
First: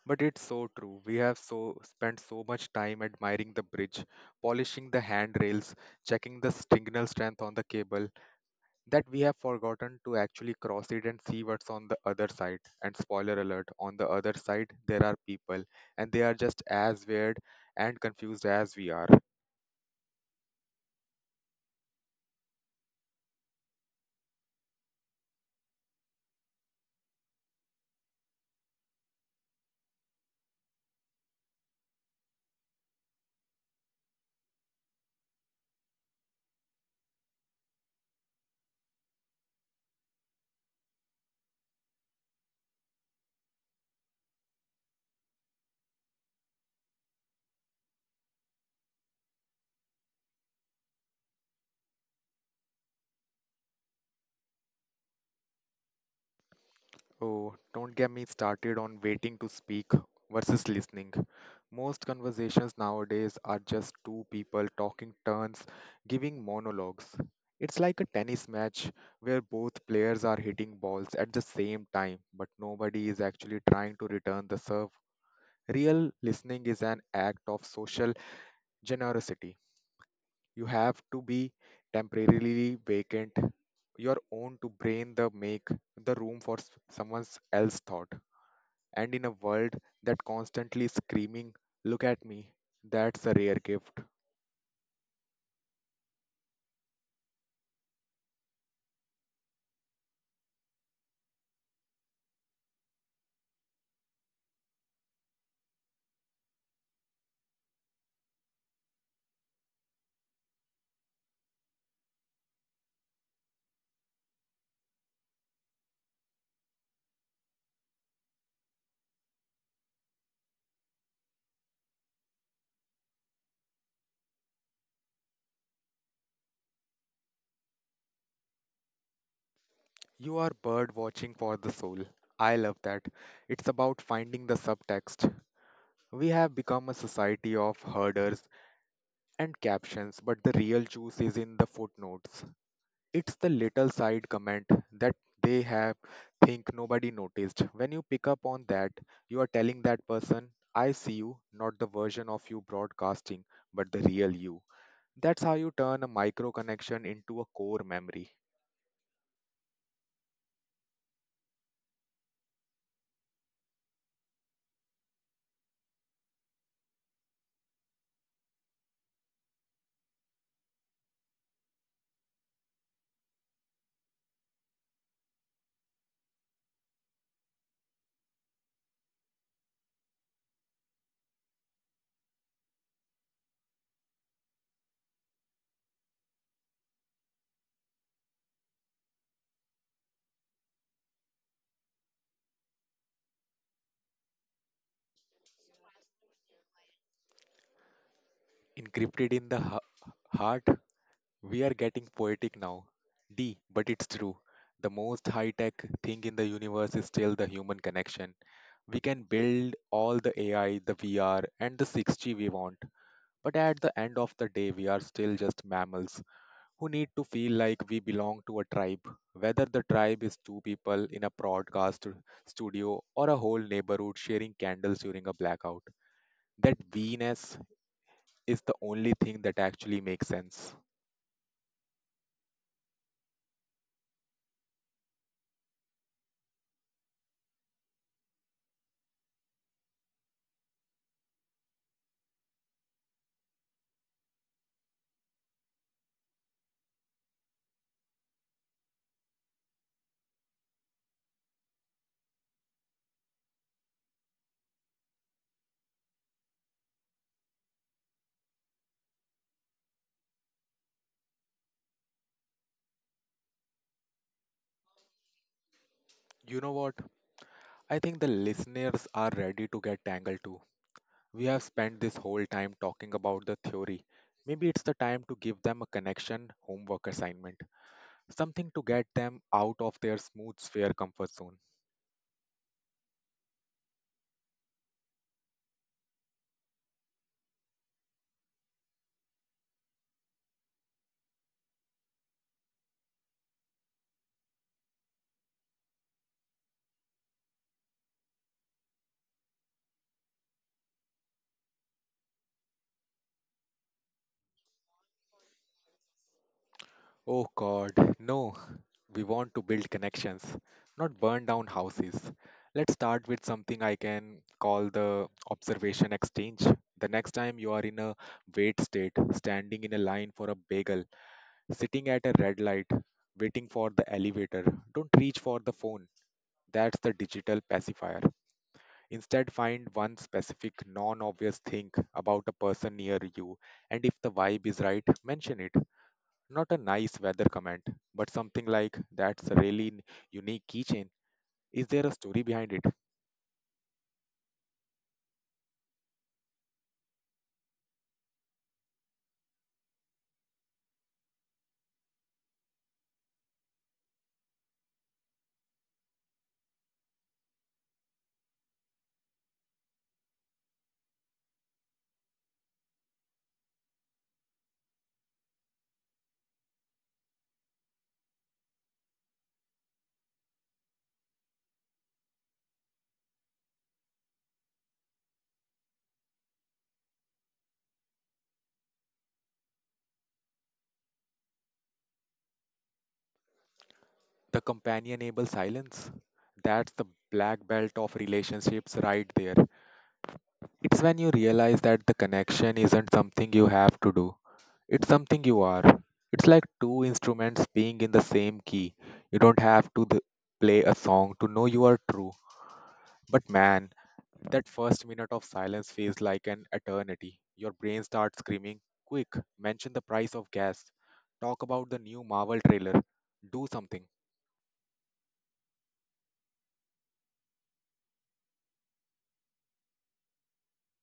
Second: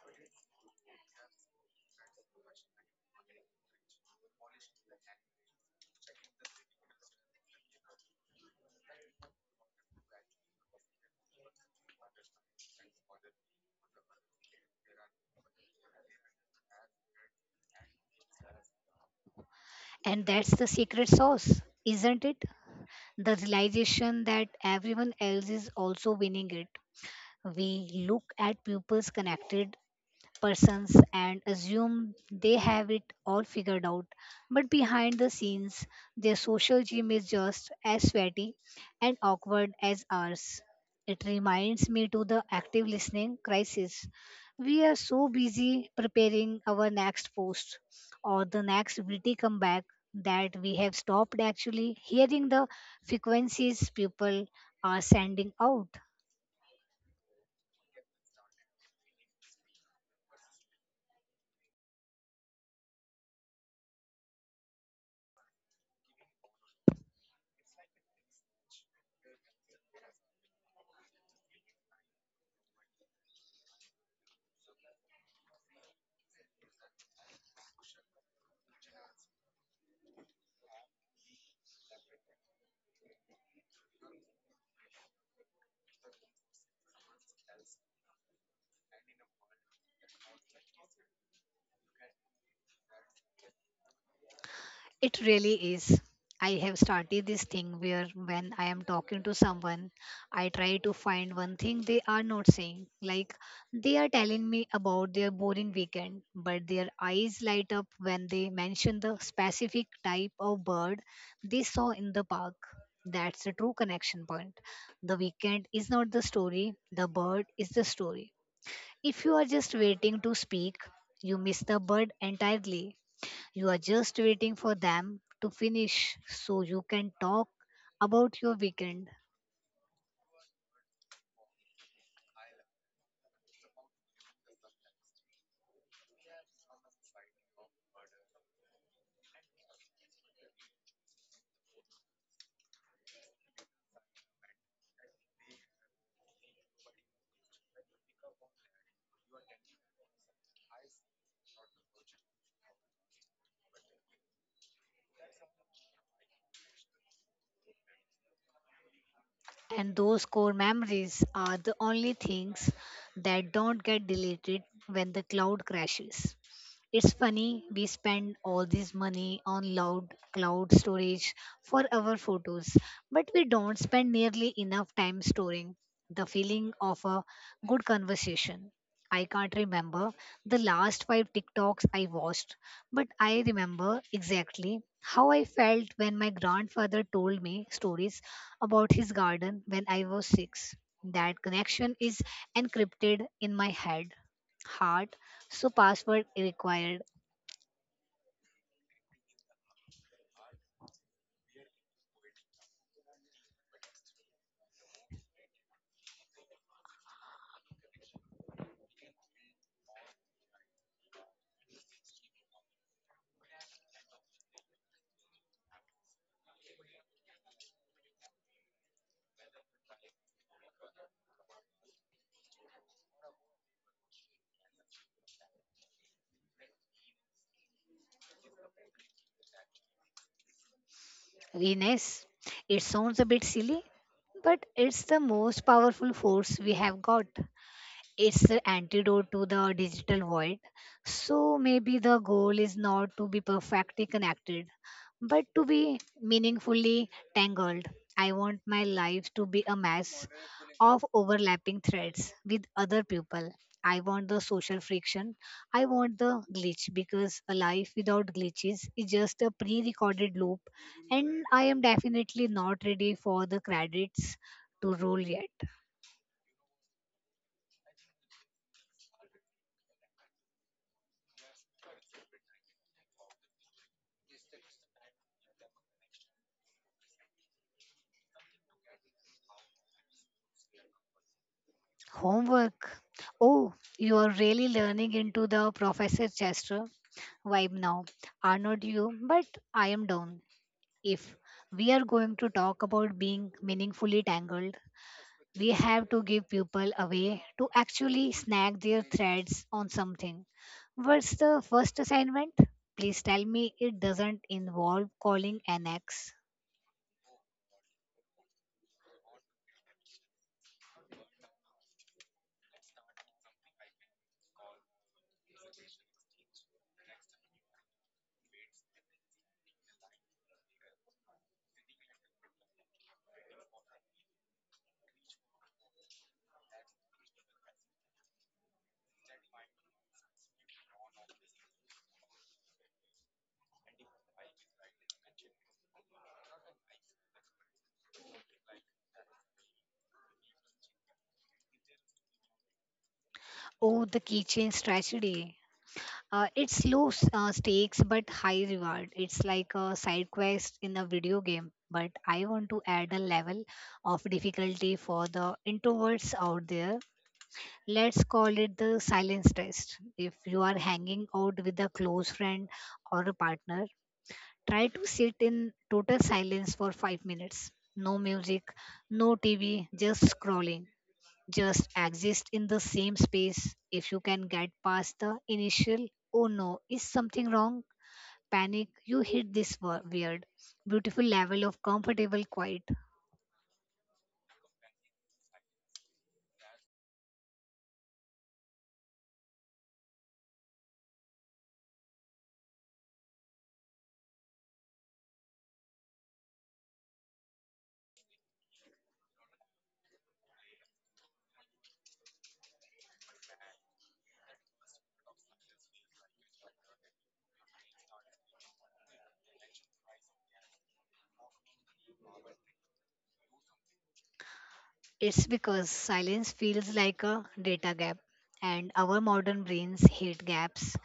But it's so true. We have so spent so much time admiring the bridge, polishing the handrails, checking the signal strength on the cable that we have forgotten to actually cross it and see what's on the other side. And spoiler alert, on the other side there are people and they are just as weird and confused as we are. And that's the secret sauce, isn't it? The realization that everyone else is also winning it. We look at pupils connected persons and assume they have it all figured out. But behind the scenes, their social gym is just as sweaty and awkward as ours. It reminds me to the active listening crisis. We are so busy preparing our next post or the next witty comeback that we have stopped actually hearing the frequencies people are sending out. Oh, don't get me started on waiting to speak versus listening. Most conversations nowadays are just two people talking turns, giving monologues. It's like a tennis match where both players are hitting balls at the same time, but nobody is actually trying to return the serve. Real listening is an act of social generosity. You have to be temporarily vacant your own to brain the make the room for s- someone else's thought. And in a world that constantly screaming, look at me, that's a rare gift. It really is. I have started this thing where when I am talking to someone, I try to find one thing they are not saying. Like they are telling me about their boring weekend, but their eyes light up when they mention the specific type of bird they saw in the park. That's the true connection point. The weekend is not the story, the bird is the story. If you are just waiting to speak, you miss the bird entirely. You are just waiting for them to finish so you can talk about your weekend. You are bird watching for the soul. I love that. It's about finding the subtext. We have become a society of herders and captions, but the real juice is in the footnotes. It's the little side comment that they have think nobody noticed. When you pick up on that, you are telling that person, I see you, not the version of you broadcasting, but the real you. That's how you turn a micro connection into a core memory. And those core memories are the only things that don't get deleted when the cloud crashes. It's funny, we spend all this money on loud cloud storage for our photos, but we don't spend nearly enough time storing the feeling of a good conversation. I can't remember the last five TikToks I watched, but I remember exactly how I felt when my grandfather told me stories about his garden when I was six. That connection is encrypted in my head heart so password required. Encrypted in the h- heart, we are getting poetic now. D, but it's true. The most high tech thing in the universe is still the human connection. We can build all the A I, the V R, and the six G we want. But at the end of the day, we are still just mammals who need to feel like we belong to a tribe. Whether the tribe is two people in a broadcast studio or a whole neighborhood sharing candles during a blackout. That Venus is the only thing that actually makes sense. Ines, it sounds a bit silly, but it's the most powerful force we have got. It's the antidote to the digital void. So maybe the goal is not to be perfectly connected, but to be meaningfully tangled. I want my life to be a mess of overlapping threads with other people. I want the social friction. I want the glitch because a life without glitches is just a pre recorded loop, and I am definitely not ready for the credits to roll yet. You know what? I think the listeners are ready to get tangled too. We have spent this whole time talking about the theory. Maybe it's the time to give them a connection homework assignment, something to get them out of their smooth sphere comfort zone. Homework. Oh, you are really learning into the Professor Chester vibe now, are not you? But I am down. If we are going to talk about being meaningfully tangled, we have to give people a way to actually snag their threads on something. What's the first assignment? Please tell me it doesn't involve calling an ex. Oh God, no. We want to build connections, not burn down houses. Let's start with something I can call the observation exchange. The next time you are in a wait state, standing in a line for a bagel, sitting at a red light, waiting for the elevator, don't reach for the phone. That's the digital pacifier. Instead, find one specific non obvious thing about a person near you, and if the vibe is right, mention it. Not a nice weather comment, but something like that's a really n- unique keychain. Is there a story behind it? Oh, the keychain's tragedy. Uh, it's low s- uh, stakes but high reward. It's like a side quest in a video game, but I want to add a level of difficulty for the introverts out there. Let's call it the silence test. If you are hanging out with a close friend or a partner, try to sit in total silence for five minutes. No music, no T V, just scrolling just exist in the same space. If you can get past the initial, "Oh no, is something wrong?" panic, you hit this wo- weird, beautiful level of comfortable quiet. The companionable silence. That's the black belt of relationships right there. It's when you realize that the connection isn't something you have to do, it's something you are. It's like two instruments being in the same key. You don't have to th- play a song to know you are true. But man, that first minute of silence feels like an eternity. Your brain starts screaming, quick, mention the price of gas. Talk about the new Marvel trailer. Do something. It's because silence feels like a data gap, and our modern brains hate gaps.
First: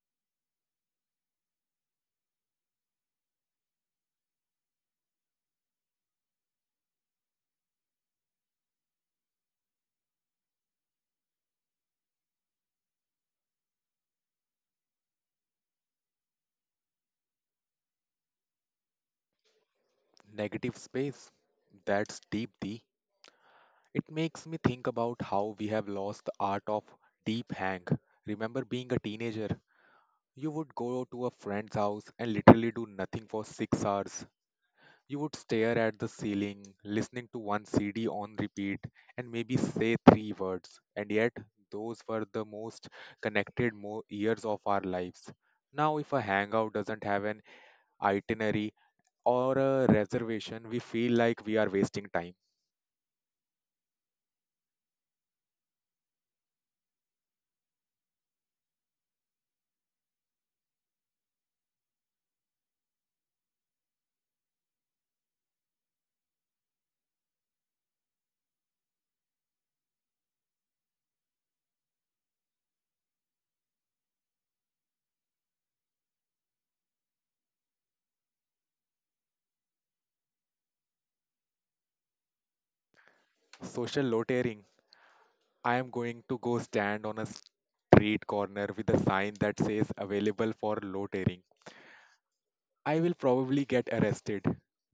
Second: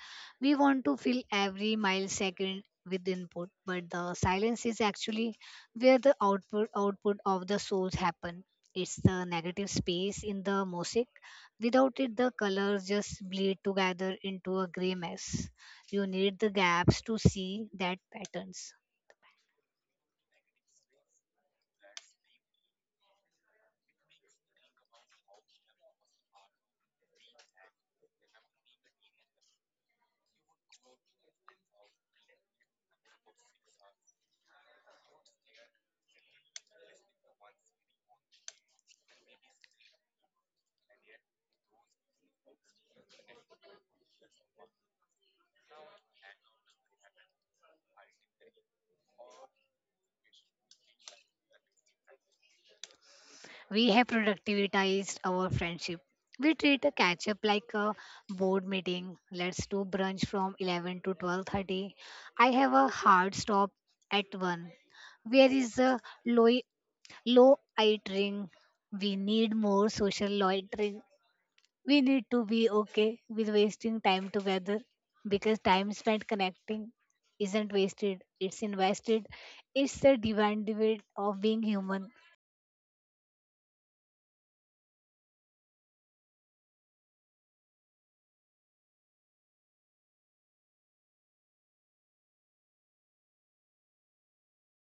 We want to fill every millisecond with input, but the silence is actually where the output output of the souls happen. It's the negative space in the mosaic. Without it, the colors just bleed together into a gray mess. You need the gaps to see that patterns. Negative space. That's deep D. It makes me think about how we have lost the art of deep hang. Remember being a teenager? You would go to a friend's house and literally do nothing for six hours. You would stare at the ceiling, listening to one C D on repeat, and maybe say three words. And yet, those were the most connected mo- years of our lives. Now, if a hangout doesn't have an itinerary or a reservation, we feel like we are wasting time. We have productivitized our friendship. We treat a catch up like a board meeting. Let's do brunch from eleven to twelve thirty. I have a hard stop at one. Where is the low low itering? We need more social loitering. We need to be okay with wasting time together because time spent connecting isn't wasted, it's invested. It's the divine debate of being human. Social loitering. I am going to go stand on a street corner with a sign that says available for loitering. I will probably get arrested,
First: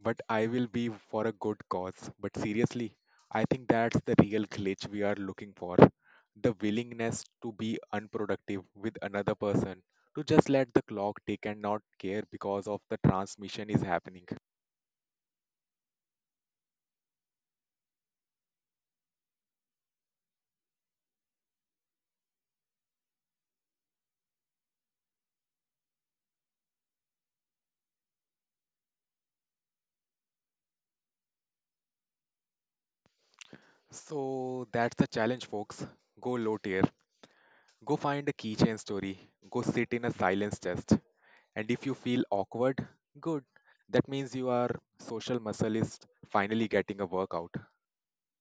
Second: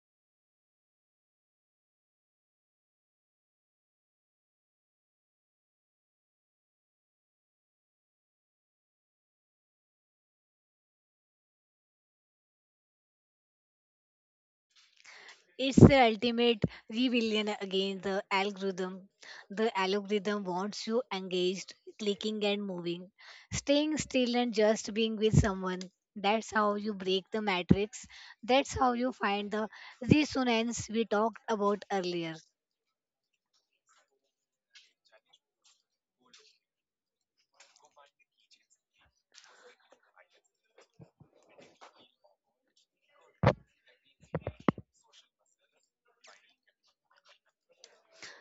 but I will be for a good cause. But seriously, I think that's the real glitch we are looking for. The willingness to be unproductive with another person, to just let the clock tick and not care because of the transmission is happening. It's the ultimate rebellion against the algorithm. The algorithm wants you engaged, clicking and moving, staying still and just being with someone. That's how you break the matrix. That's how you find the resonance we talked about earlier. So that's the challenge, folks. Go low tier. Go find a keychain story. Go sit in a silence test. And if you feel awkward, good. That means your social muscle is finally getting a workout.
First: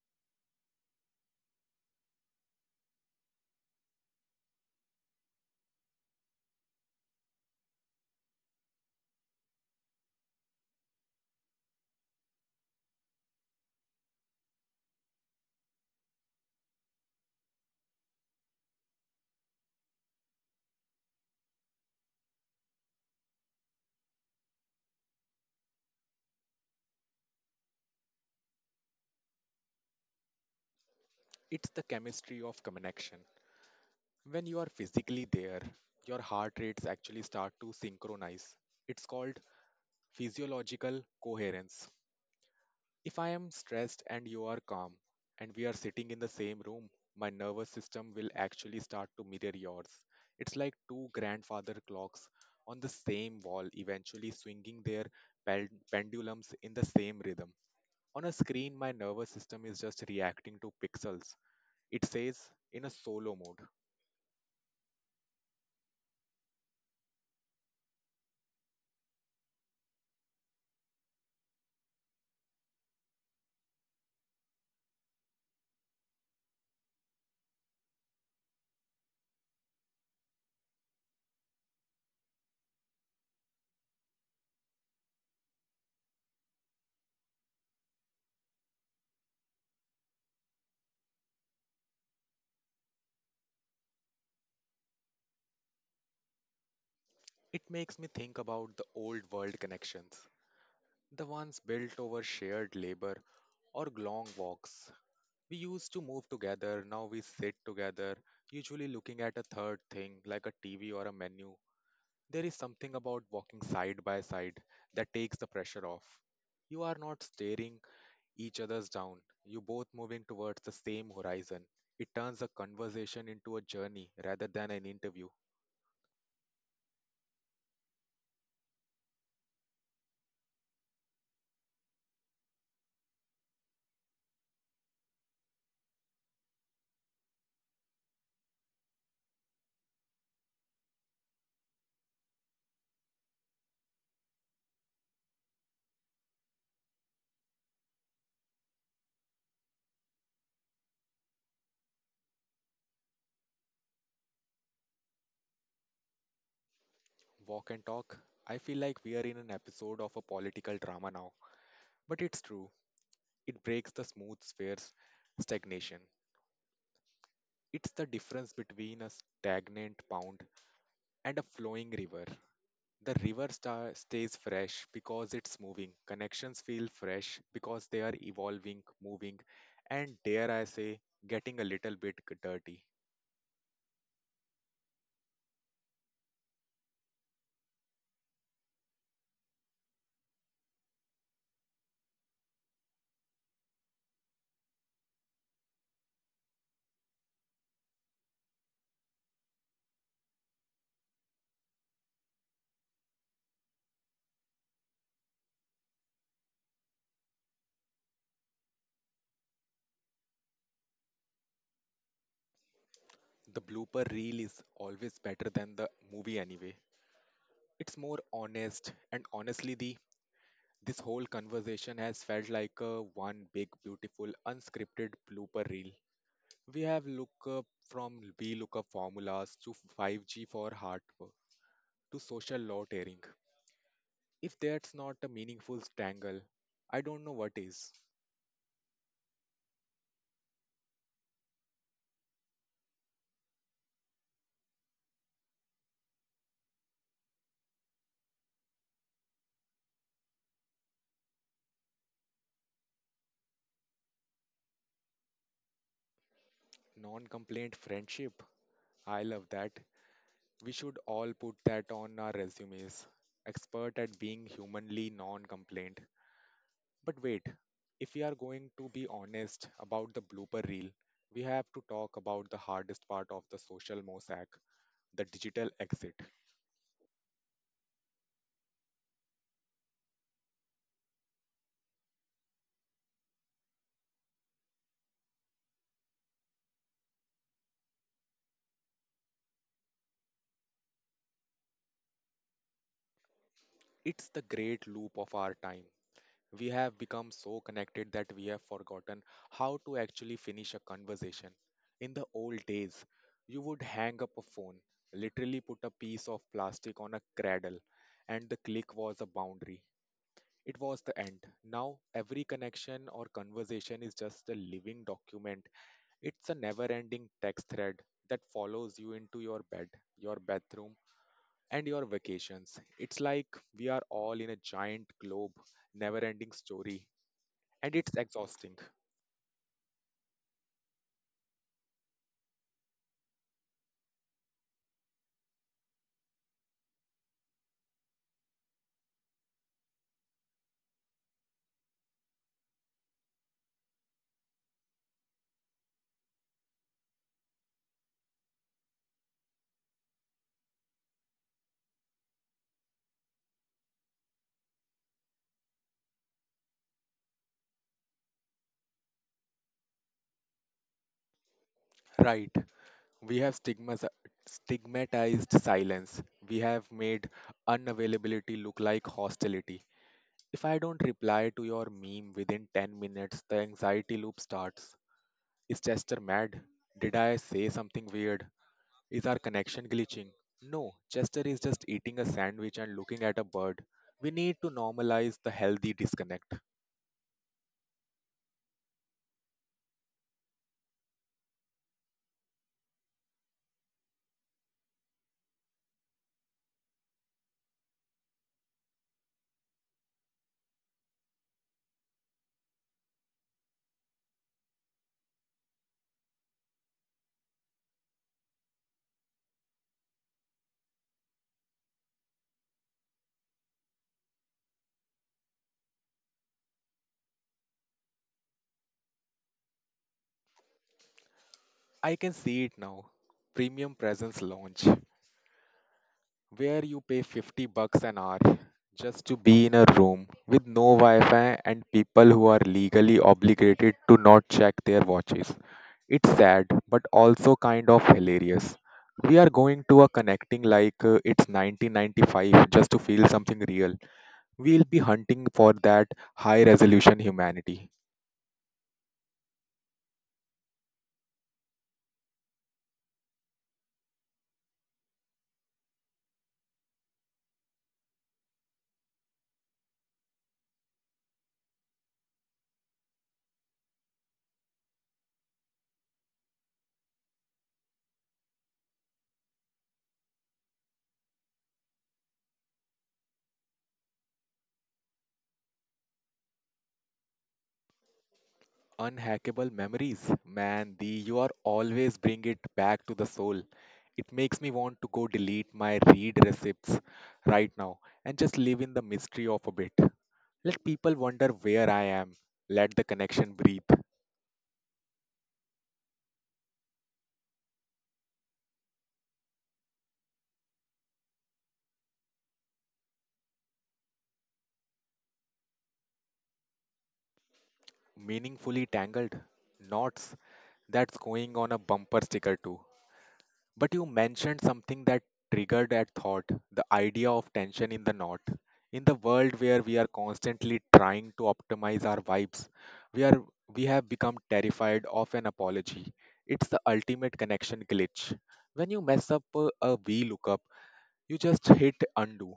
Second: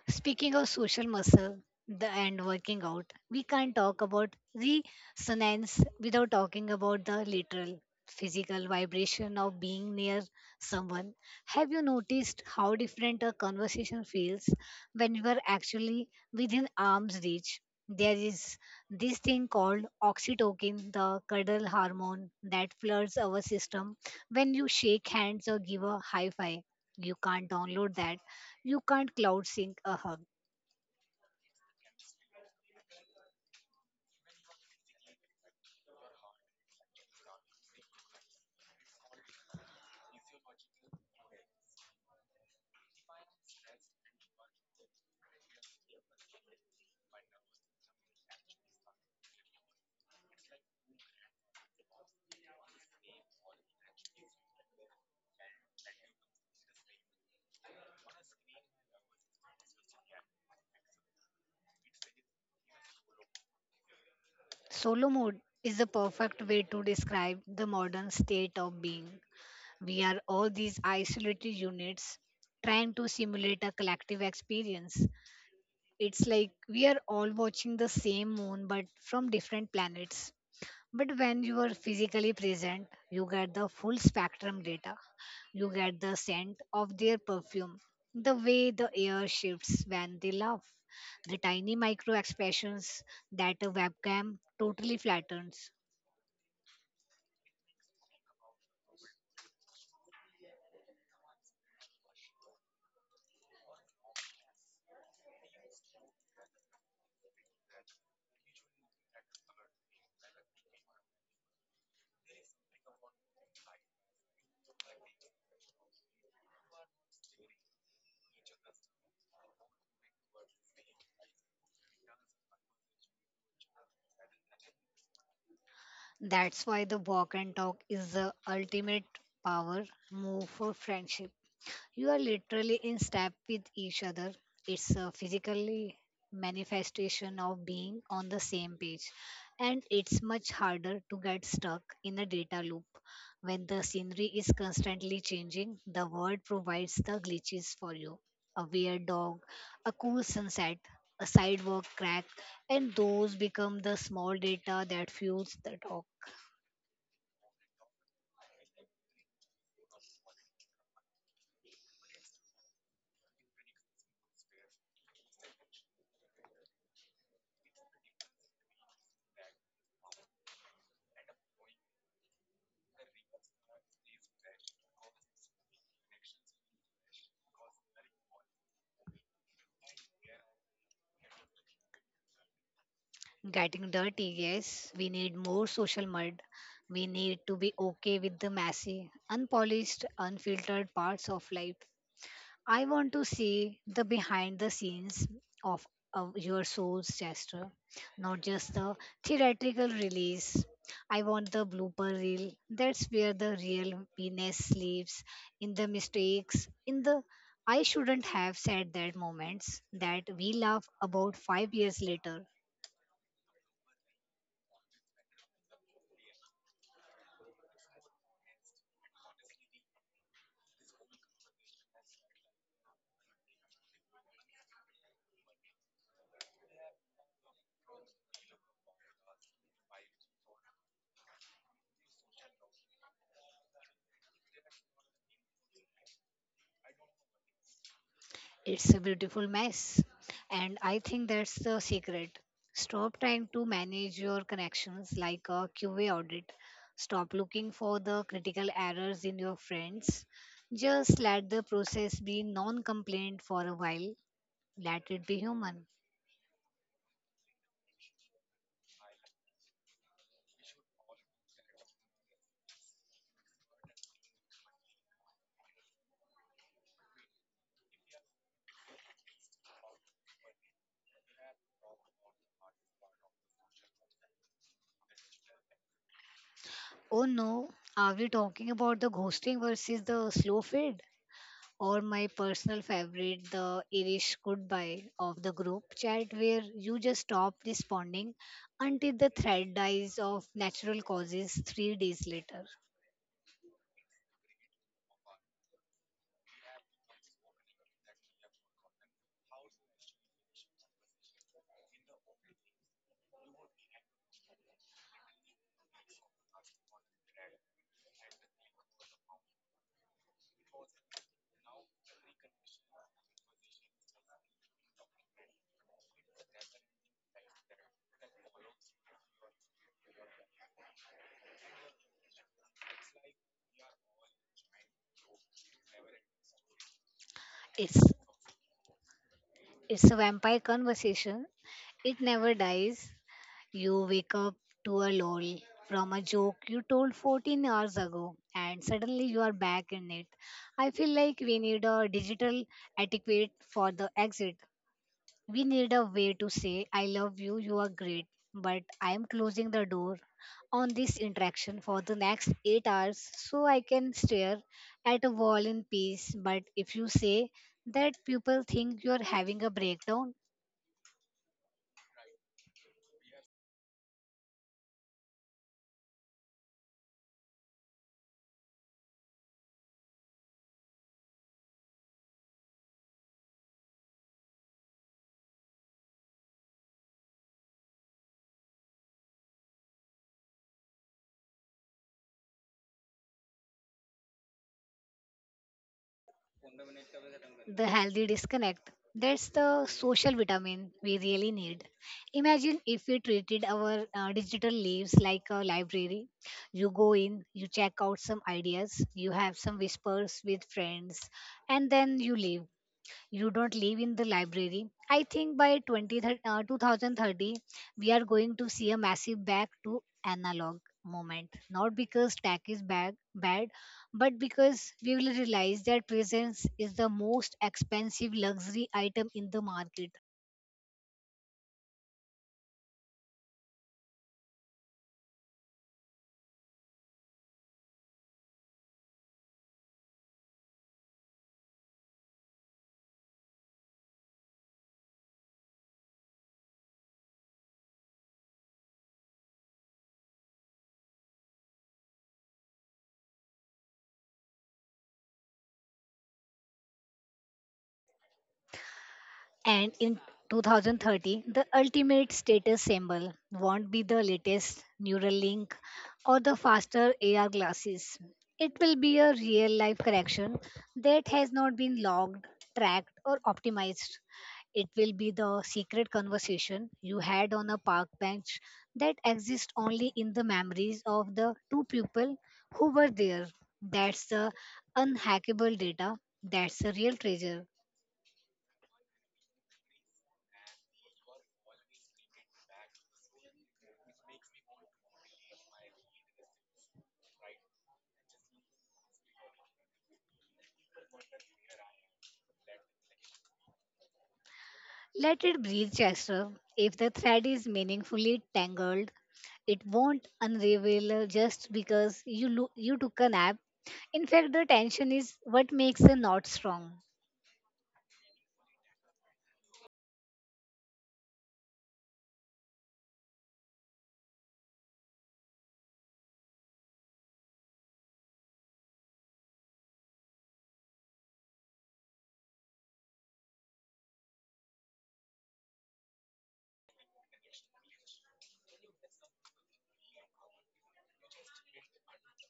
Speaking of social muscle the, and working out, we can't talk about resonance without talking about the literal physical vibration of being near someone. Have you noticed how different a conversation feels when you are actually within arm's reach? There is this thing called oxytocin, the cuddle hormone that floods our system when you shake hands or give a high five. You can't download that, you can't cloud sync a hug. It's the chemistry of connection. When you are physically there, your heart rates actually start to synchronize. It's called physiological coherence. If I am stressed and you are calm, and we are sitting in the same room, my nervous system will actually start to mirror yours. It's like two grandfather clocks on the same wall, eventually swinging their pel- pendulums in the same rhythm. On a screen, my nervous system is just reacting to pixels. It says in a solo mode. Solo mode is the perfect way to describe the modern state of being. We are all these isolated units trying to simulate a collective experience. It's like we are all watching the same moon but from different planets. But when you are physically present, you get the full spectrum data. You get the scent of their perfume, the way the air shifts when they laugh, the tiny micro expressions that a webcam totally flattens. It makes me think about the old world connections, the ones built over shared labor or long walks. We used to move together, now we sit together, usually looking at a third thing like a T V or a menu. There is something about walking side by side that takes the pressure off. You are not staring each other's down, you both moving towards the same horizon. It turns a conversation into a journey rather than an interview. That's why the walk and talk is the ultimate power move for friendship. You are literally in step with each other. It's a physically manifestation of being on the same page. And it's much harder to get stuck in a data loop. When the scenery is constantly changing, the world provides the glitches for you. A weird dog, a cool sunset, a sidewalk crack, and those become the small data that fuels the dog. Walk and Talk. I feel like we are in an episode of a political drama now, but it's true. It breaks the smooth spheres stagnation. It's the difference between a stagnant pond and a flowing river. The river sta- stays fresh because it's moving. Connections feel fresh because they are evolving, moving, and dare I say, getting a little bit dirty. Getting dirty, yes. We need more social mud. We need to be okay with the messy, unpolished, unfiltered parts of life. I want to see the behind the scenes of, of your soul's gesture, not just the theatrical release. I want the blooper reel. That's where the real penis lives in the mistakes, in the I shouldn't have said that moments that we laugh about five years later. The blooper reel is always better than the movie anyway. It's more honest, and honestly, the this whole conversation has felt like a one big, beautiful, unscripted blooper reel. We have looked up from VLOOKUP formulas to five G for heart to social law tearing. If that's not a meaningful strangle, I don't know what is. It's a beautiful mess. And I think that's the secret. Stop trying to manage your connections like a Q A audit. Stop looking for the critical errors in your friends. Just let the process be non complaint for a while. Let it be human. Non complaint friendship. I love that. We should all put that on our resumes. Expert at being humanly non complaint. But wait, if we are going to be honest about the blooper reel, we have to talk about the hardest part of the social mosaic, the digital exit. Oh no, are we talking about the ghosting versus the slow fade, or my personal favorite, the Irish goodbye of the group chat, where you just stop responding until the thread dies of natural causes three days later. It's the great loop of our time. We have become so connected that we have forgotten how to actually finish a conversation. In the old days, you would hang up a phone, literally put a piece of plastic on a cradle, and the click was a boundary. It was the end. Now, every connection or conversation is just a living document. It's a never ending text thread that follows you into your bed, your bathroom, and your vacations. It's like we are all in a giant globe, never ending story. And It's it's exhausting. it's a vampire conversation. It never dies. You wake up to a lol from a joke you told fourteen hours ago, and suddenly you are back in it. I feel like we need a digital etiquette for the exit. We need a way to say, I love you, you are great, but I am closing the door on this interaction for the next eight hours so I can stare at a wall in peace. But if you say that, people think you are having a breakdown. Right. We have stigmas- stigmatized silence. We have made unavailability look like hostility. If I don't reply to your meme within ten minutes, the anxiety loop starts. Is Chester mad? Did I say something weird? Is our connection glitching? No, Chester is just eating a sandwich and looking at a bird. We need to normalize the healthy disconnect. The healthy disconnect. That's the social vitamin we really need. Imagine if we treated our uh, digital lives like a library. You go in, you check out some ideas, you have some whispers with friends, and then you leave. You don't live in the library. I think by 20, thir- uh, two thousand thirty we are going to see a massive back to analog moment, not because tech is bad, bad but because we will realize that presence is the most expensive luxury item in the market. I can see it now. Premium Presence Lounge, where you pay fifty bucks an hour just to be in a room with no Wi Fi and people who are legally obligated to not check their watches. It's sad, but also kind of hilarious. We are going to a connecting like uh, it's nineteen ninety-five just to feel something real. We'll be hunting for that high resolution humanity. And in two thousand thirty, the ultimate status symbol won't be the latest Neuralink or the faster A R glasses. It will be a real life correction that has not been logged, tracked, or optimized. It will be the secret conversation you had on a park bench that exists only in the memories of the two people who were there. That's the unhackable data. That's the real treasure. Unhackable memories. Man, the you are always bring it back to the soul. It makes me want to go delete my read receipts right now and just live in the mystery of a bit. Let people wonder where I am. Let the connection breathe. Let it breathe, Chester. If the thread is meaningfully tangled, it won't unravel just because you lo- you took a nap. In fact, the tension is what makes a knot strong. Meaningfully tangled knots. That's going on a bumper sticker too. But you mentioned something that triggered that thought, the idea of tension in the knot. In the world where we are constantly trying to optimize our vibes, we, are, we have become terrified of an apology. It's the ultimate connection glitch. When you mess up a, a VLOOKUP, you just hit undo,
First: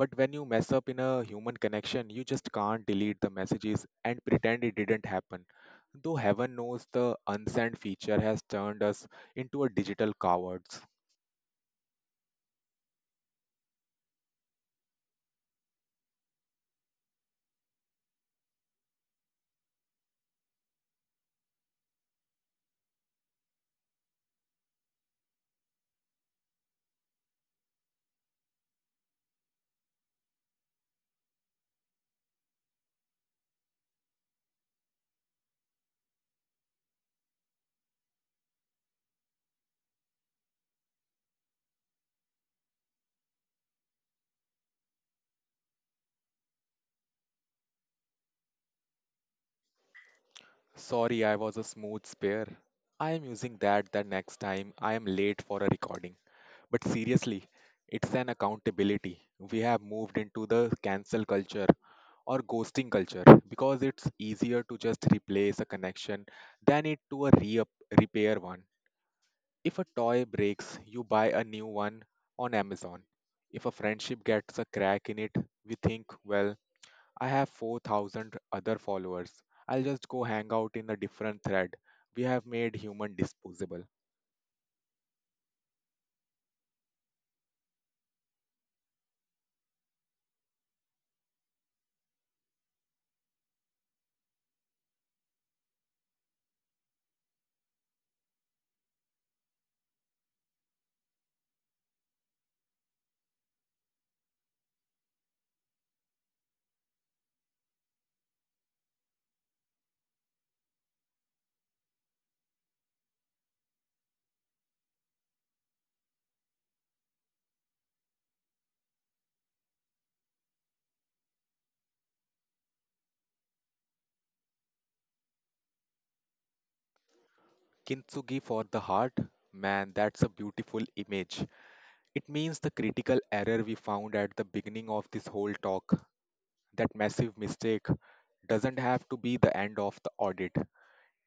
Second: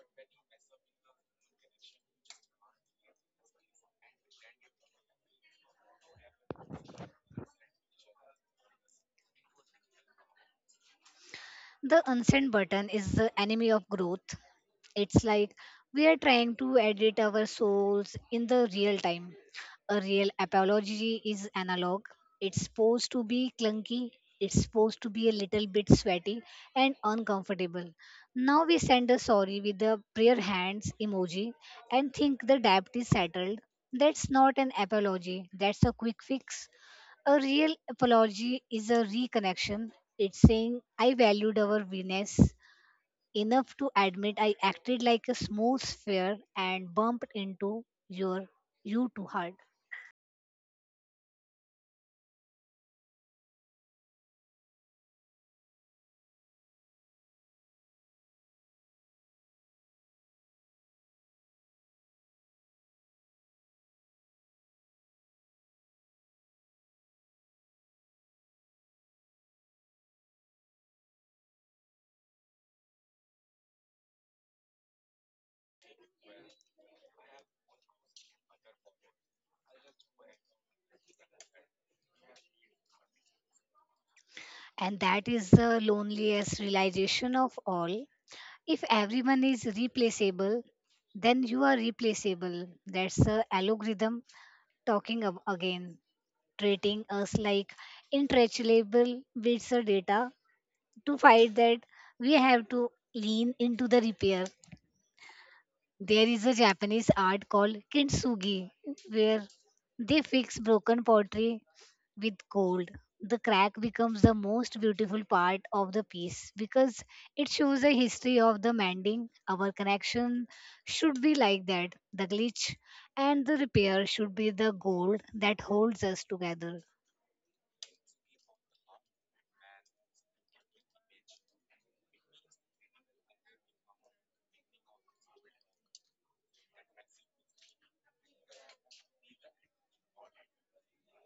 but when you mess up in a human connection you just can't delete the messages and pretend it didn't happen, though heaven knows the unsent feature has turned us into a digital cowards. The unsend button is the enemy of growth. It's like we are trying to edit our souls in the real time. A real apology is analog. It's supposed to be clunky. It's supposed to be a little bit sweaty and uncomfortable. Now we send a sorry with the prayer hands emoji and think the debt is settled. That's not an apology. That's a quick fix. A real apology is a reconnection. It's saying I valued our Venus enough to admit I acted like a smooth sphere and bumped into your you too hard. Sorry I was a smooth spare. I am using that the next time I am late for a recording. But seriously, it's an accountability. We have moved into the cancel culture or ghosting culture because it's easier to just replace a connection than it to a re- repair one. If a toy breaks, you buy a new one on Amazon. If a friendship gets a crack in it, we think, well, I have four thousand other followers. I'll just go hang out in a different thread. We have made human disposable. And that is the loneliest realization of all. If everyone is replaceable, then you are replaceable. That's the algorithm talking ab- again, treating us like interchangeable bits of data. To fight that, we have to lean into the repair. There is a Japanese art called kintsugi where they fix broken pottery with gold. The crack becomes the most beautiful part of the piece because it shows a history of the mending. Our connection should be like that. The glitch and the repair should be the gold that holds us together. Kintsugi for the heart? Man, that's a beautiful image. It means the critical error we found at the beginning of this whole talk. That massive mistake doesn't have to be the end of the audit.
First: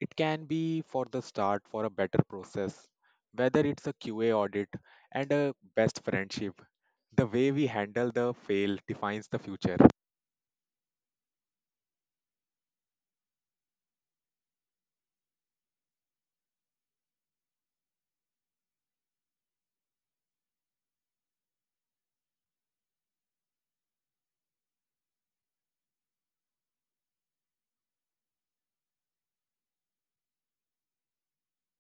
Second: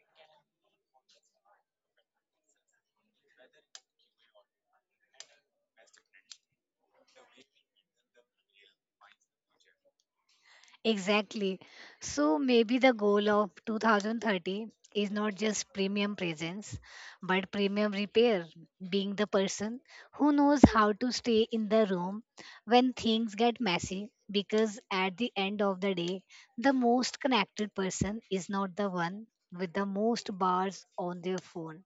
It can be for the start for a better process, whether it's a Q A audit and a best friendship. The way we handle the fail defines the future. Exactly. So maybe the goal of two thousand thirty is not just premium presence, but premium repair, being the person who knows how to stay in the room when things get messy. Because at the end of the day, the most connected person is not the one with the most bars on their phone.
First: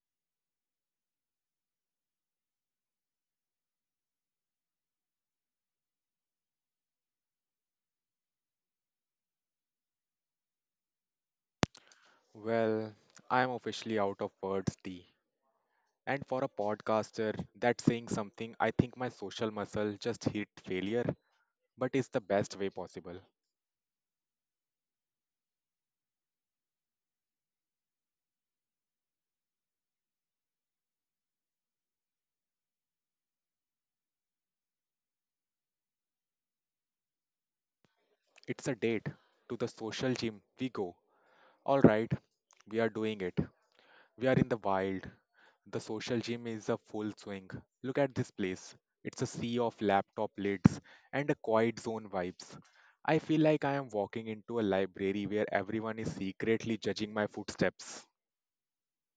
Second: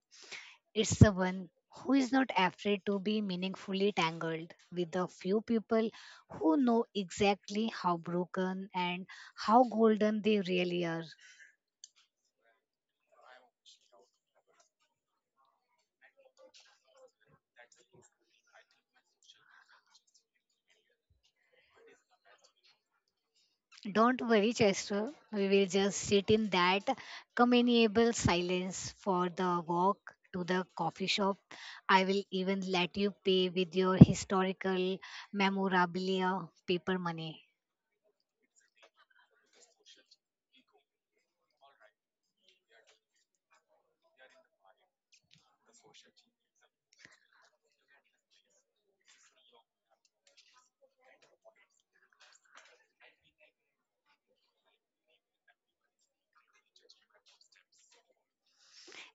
It's the one who is not afraid to be meaningfully tangled with the few people who know exactly how broken and how golden they really are. Well, I'm officially out of words, T. And for a podcaster, that's saying something. I think my social muscle just hit failure, but it's the best way possible. Don't worry, Chester. We will just sit in that companionable silence for the walk to the coffee shop. I will even let you pay with your historical memorabilia paper money. It's a date. To the social gym. We go. All right, we are doing it. We are in the wild. The social gym is a full swing. Look at this place. It's a sea of laptop lids and a quiet zone vibes. I feel like I am walking into a library where everyone is secretly judging my footsteps.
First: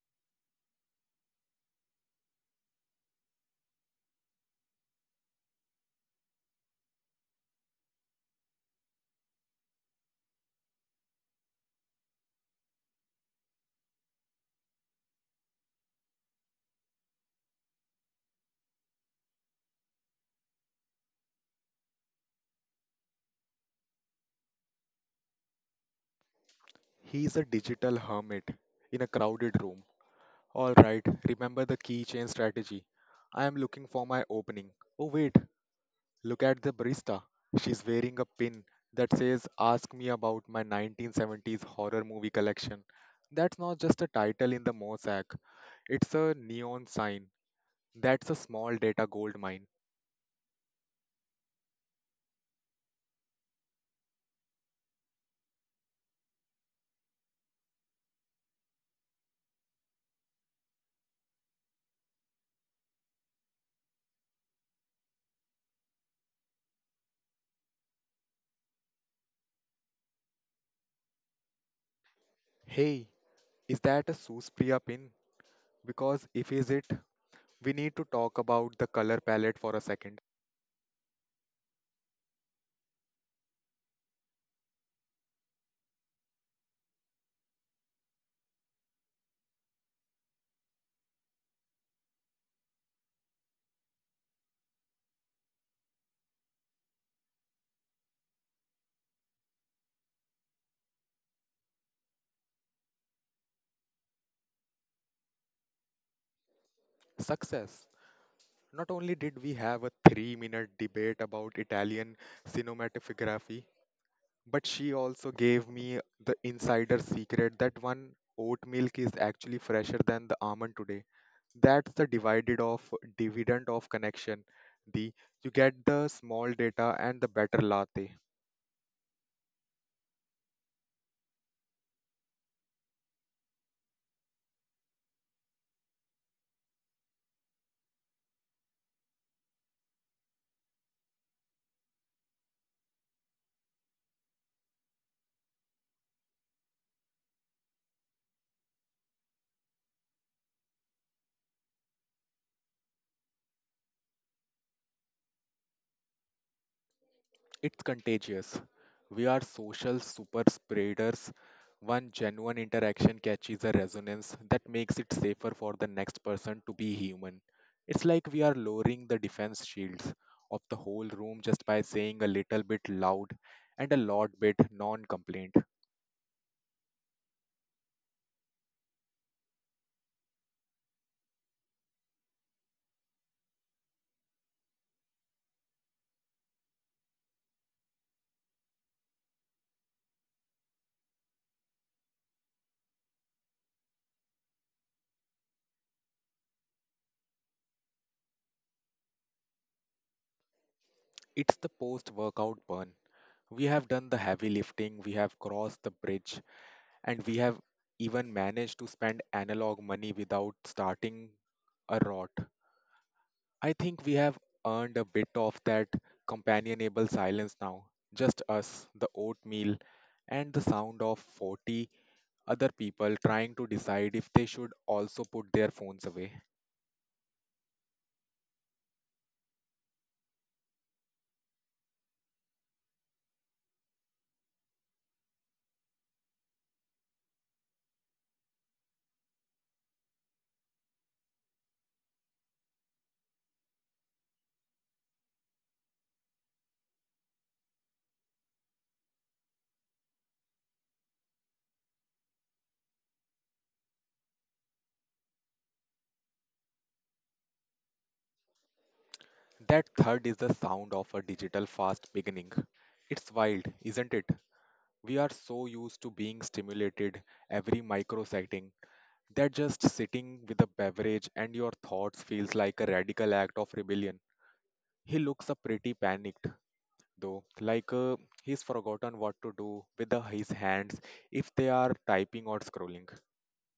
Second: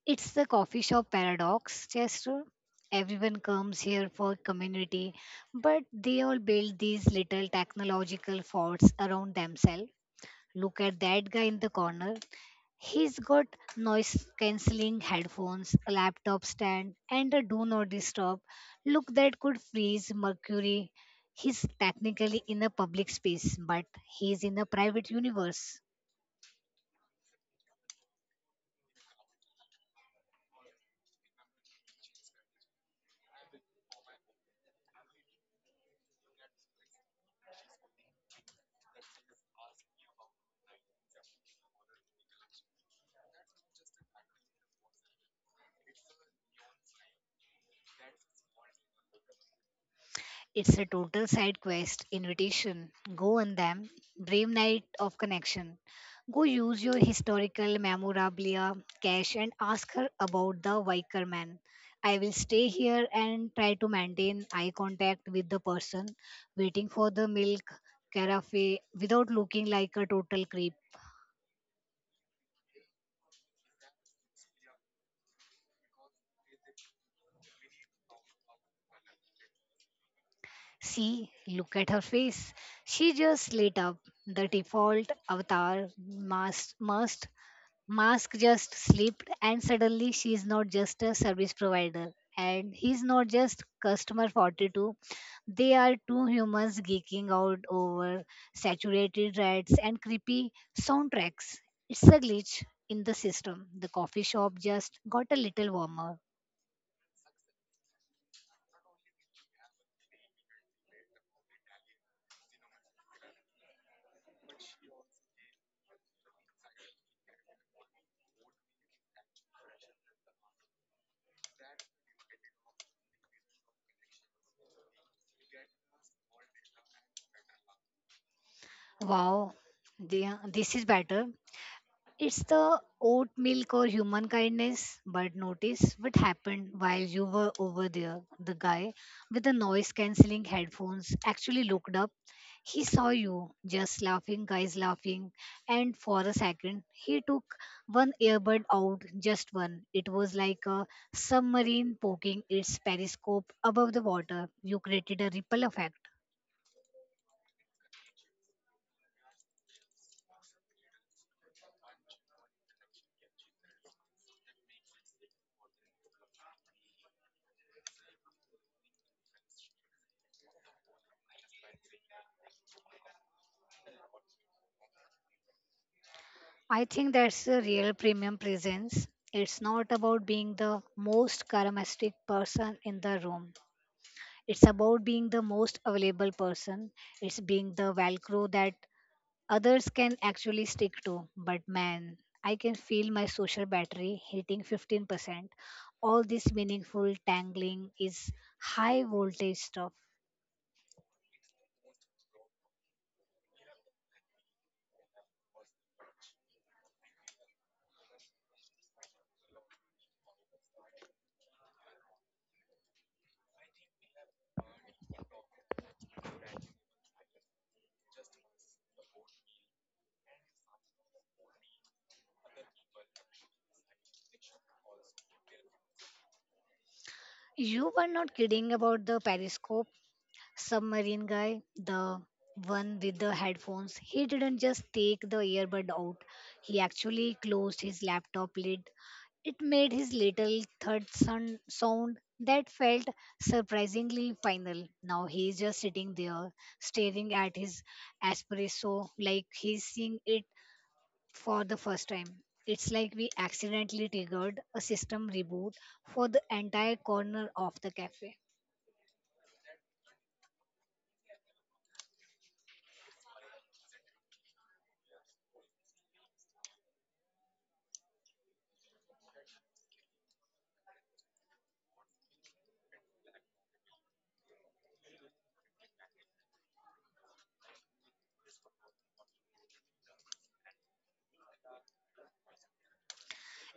It's the coffee shop paradox, Chester. Everyone comes here for community, but they all build these little technological forts around themselves. Look at that guy in the corner. He's got noise cancelling headphones, a laptop stand, and a do not disturb look that could freeze Mercury. He's technically in a public space, but he's in a private universe. He's a digital hermit in a crowded room. Alright, remember the keychain strategy. I am looking for my opening. Oh, wait, look at the barista. She's wearing a pin that says, "Ask me about my nineteen seventies horror movie collection." That's not just a title in the mosaic, it's a neon sign. That's a small data gold mine. It's a total side quest invitation. Go on them. Brave night of connection. Go use your historical memorabilia cache and ask her about the Viker man. I will stay here and try to maintain eye contact with the person waiting for the milk carafe without looking like a total creep. Hey, is that a Suspriya pin? Because if is it, we need to talk about the color palette for a second. See, look at her face. She just lit up. The default avatar must must Mask just slipped, and suddenly she is not just a service provider, and he's not just customer forty-two. They are two humans geeking out over saturated rats and creepy soundtracks. It's a glitch in the system. The coffee shop just got a little warmer. Success. Not only did we have a three minute debate about Italian cinematography, but she also gave me the insider secret that one oat milk is actually fresher than the almond today. That's the divided of dividend of connection. The You get the small data and the better latte. Wow, the- this is better. It's the oat milk or human kindness, but notice what happened while you were over there. The guy with the noise cancelling headphones actually looked up. He saw you just laughing, guys laughing, and for a second, he took one earbud out, just one. It was like a submarine poking its periscope above the water. You created a ripple effect. It's contagious. We are social super spreaders. One genuine interaction catches a resonance that makes it safer for the next person to be human. It's like we are lowering the defense shields of the whole room just by saying a little bit loud and a lot bit non complaint. I think that's a real premium presence. It's not about being the most charismatic person in the room. It's about being the most available person. It's being the Velcro that others can actually stick to. But man, I can feel my social battery hitting fifteen percent. All this meaningful tangling is high voltage stuff. It's the post workout burn. We have done the heavy lifting, we have crossed the bridge, and we have even managed to spend analog money without starting a rot. I think we have earned a bit of that companionable silence now. Just us, the oatmeal, and the sound of forty other people trying to decide if they should also put their phones away. You were not kidding about the periscope. Submarine guy, the one with the headphones, he didn't just take the earbud out. He actually closed his laptop lid. It made his little thud son- sound that felt surprisingly final. Now he's just sitting there, staring at his espresso like he's seeing it for the first time. It's like we accidentally triggered a system reboot for the entire corner of the cafe. That third is the sound of a digital fast beginning. It's wild, isn't it? We are so used to being stimulated every microsecond that just sitting with a beverage and your thoughts feels like a radical act of rebellion. He looks up pretty panicked, though. Like uh, he's forgotten what to do with the, his hands if they are typing or scrolling.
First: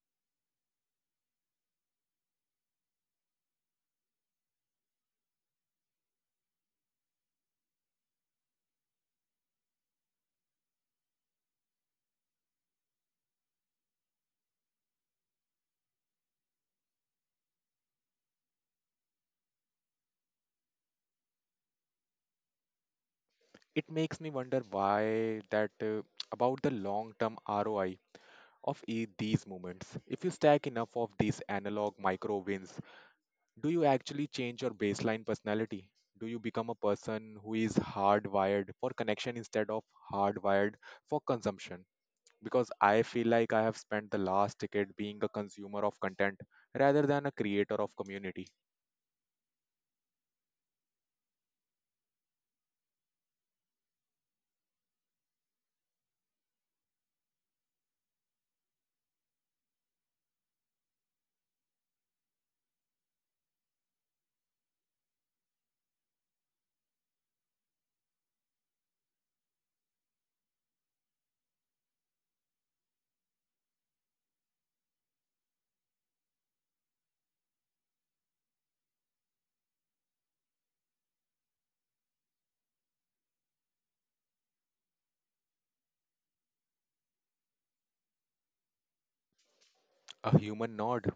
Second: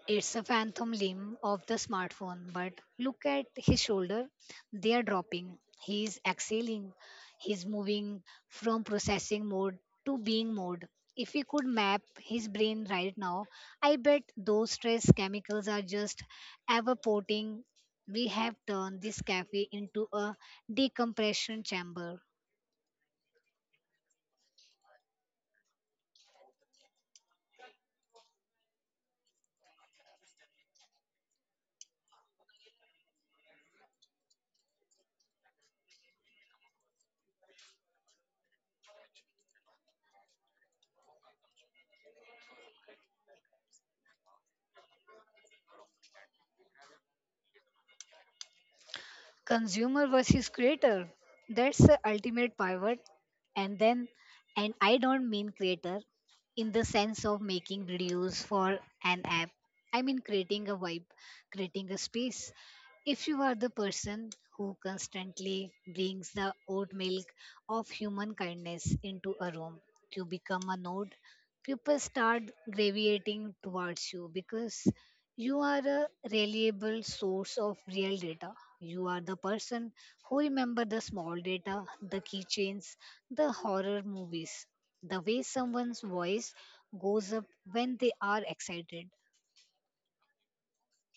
It's a phantom limb of the smartphone, but look at his shoulder. They are dropping. He is exhaling. He's moving from processing mode to being mode. If we could map his brain right now, I bet those stress chemicals are just evaporating. We have turned this cafe into a decompression chamber. It makes me wonder why that uh, about the long-term R O I of e- these movements. If you stack enough of these analog micro wins, do you actually change your baseline personality? Do you become a person who is hardwired for connection instead of hardwired for consumption? Because I feel like I have spent the last decade being a consumer of content rather than a creator of community. Consumer versus creator, that's the ultimate pivot. And then, and I don't mean creator in the sense of making videos for an app, I mean creating a vibe, creating a space. If you are the person who constantly brings the oat milk of human kindness into a room, you become a node. People start gravitating towards you because you are a reliable source of real data. You are the person who remember the small data, the keychains, the horror movies, the way someone's voice goes up when they are excited. A human nod.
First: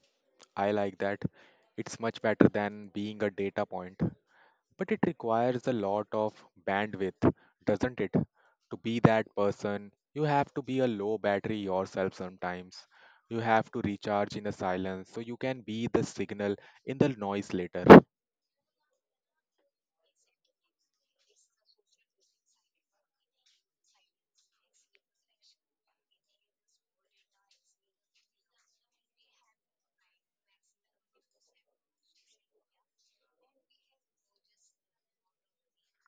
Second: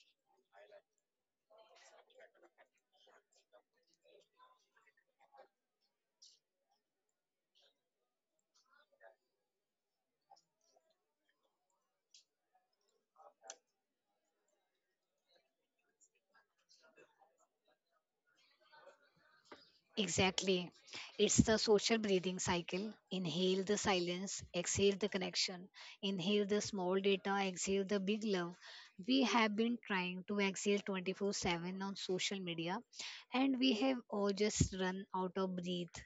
I like that. It's much better than being a data point. But it requires a lot of bandwidth, doesn't it? To be that person, you have to be a low battery yourself sometimes. You have to recharge in the silence so you can be the signal in the noise later. Exactly. It's the social breathing cycle. Inhale the silence, exhale the connection. Inhale the small data, exhale the big love. We have been trying to exhale twenty-four seven on social media, and we have all just run out of breath.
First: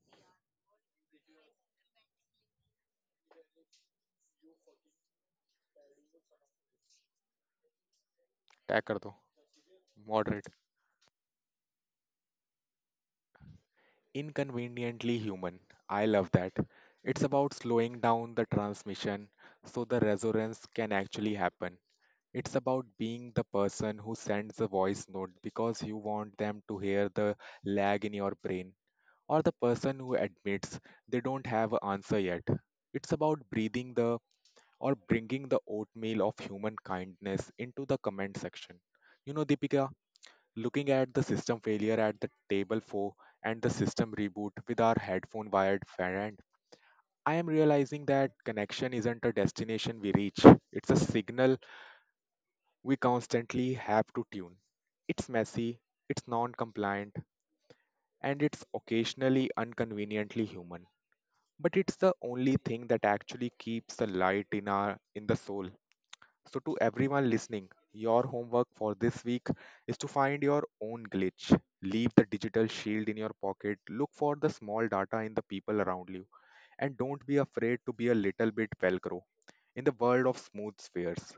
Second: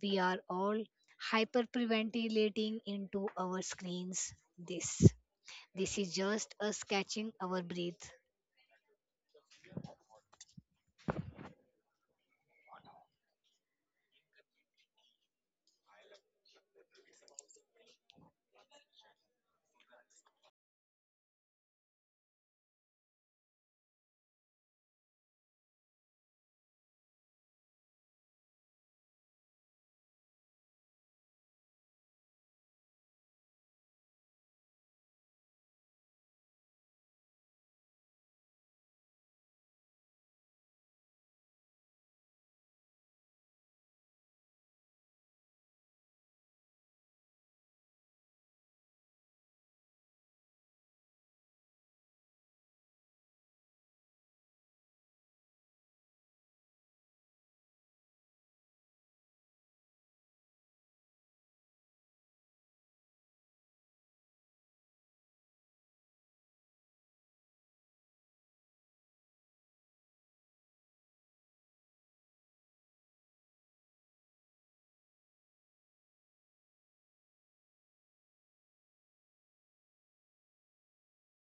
We are all hyperventilating into our screens. This. This is just us catching our breath. तय कर दो, Moderate. Inconveniently human. I love that. It's about slowing down the transmission so the resonance can actually happen. It's about being the person who sends a voice note because you want them to hear the lag in your brain, or the person who admits they don't have an answer yet. It's about breathing the or bringing the oatmeal of human kindness into the comment section. You know, Deepika, looking at the system failure at the table four and the system reboot with our headphone wired friend, I am realizing that connection isn't a destination we reach, it's a signal we constantly have to tune. It's messy, it's non compliant, and it's occasionally inconveniently human. But it's the only thing that actually keeps the light in our in the soul. So to everyone listening, your homework for this week is to find your own glitch. Leave the digital shield in your pocket. Look for the small data in the people around you. And don't be afraid to be a little bit velcro in the world of smooth spheres.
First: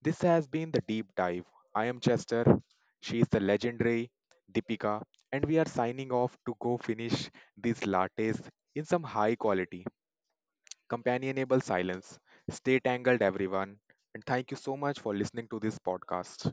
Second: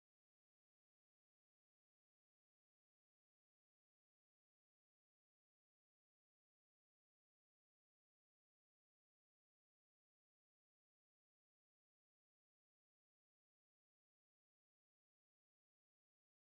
This has been the deep dive. I am Chester, she is the legendary Deepika, and we are signing off to go finish these lattes in some high quality, companionable silence. Stay tangled, everyone, and thank you so much for listening to this podcast.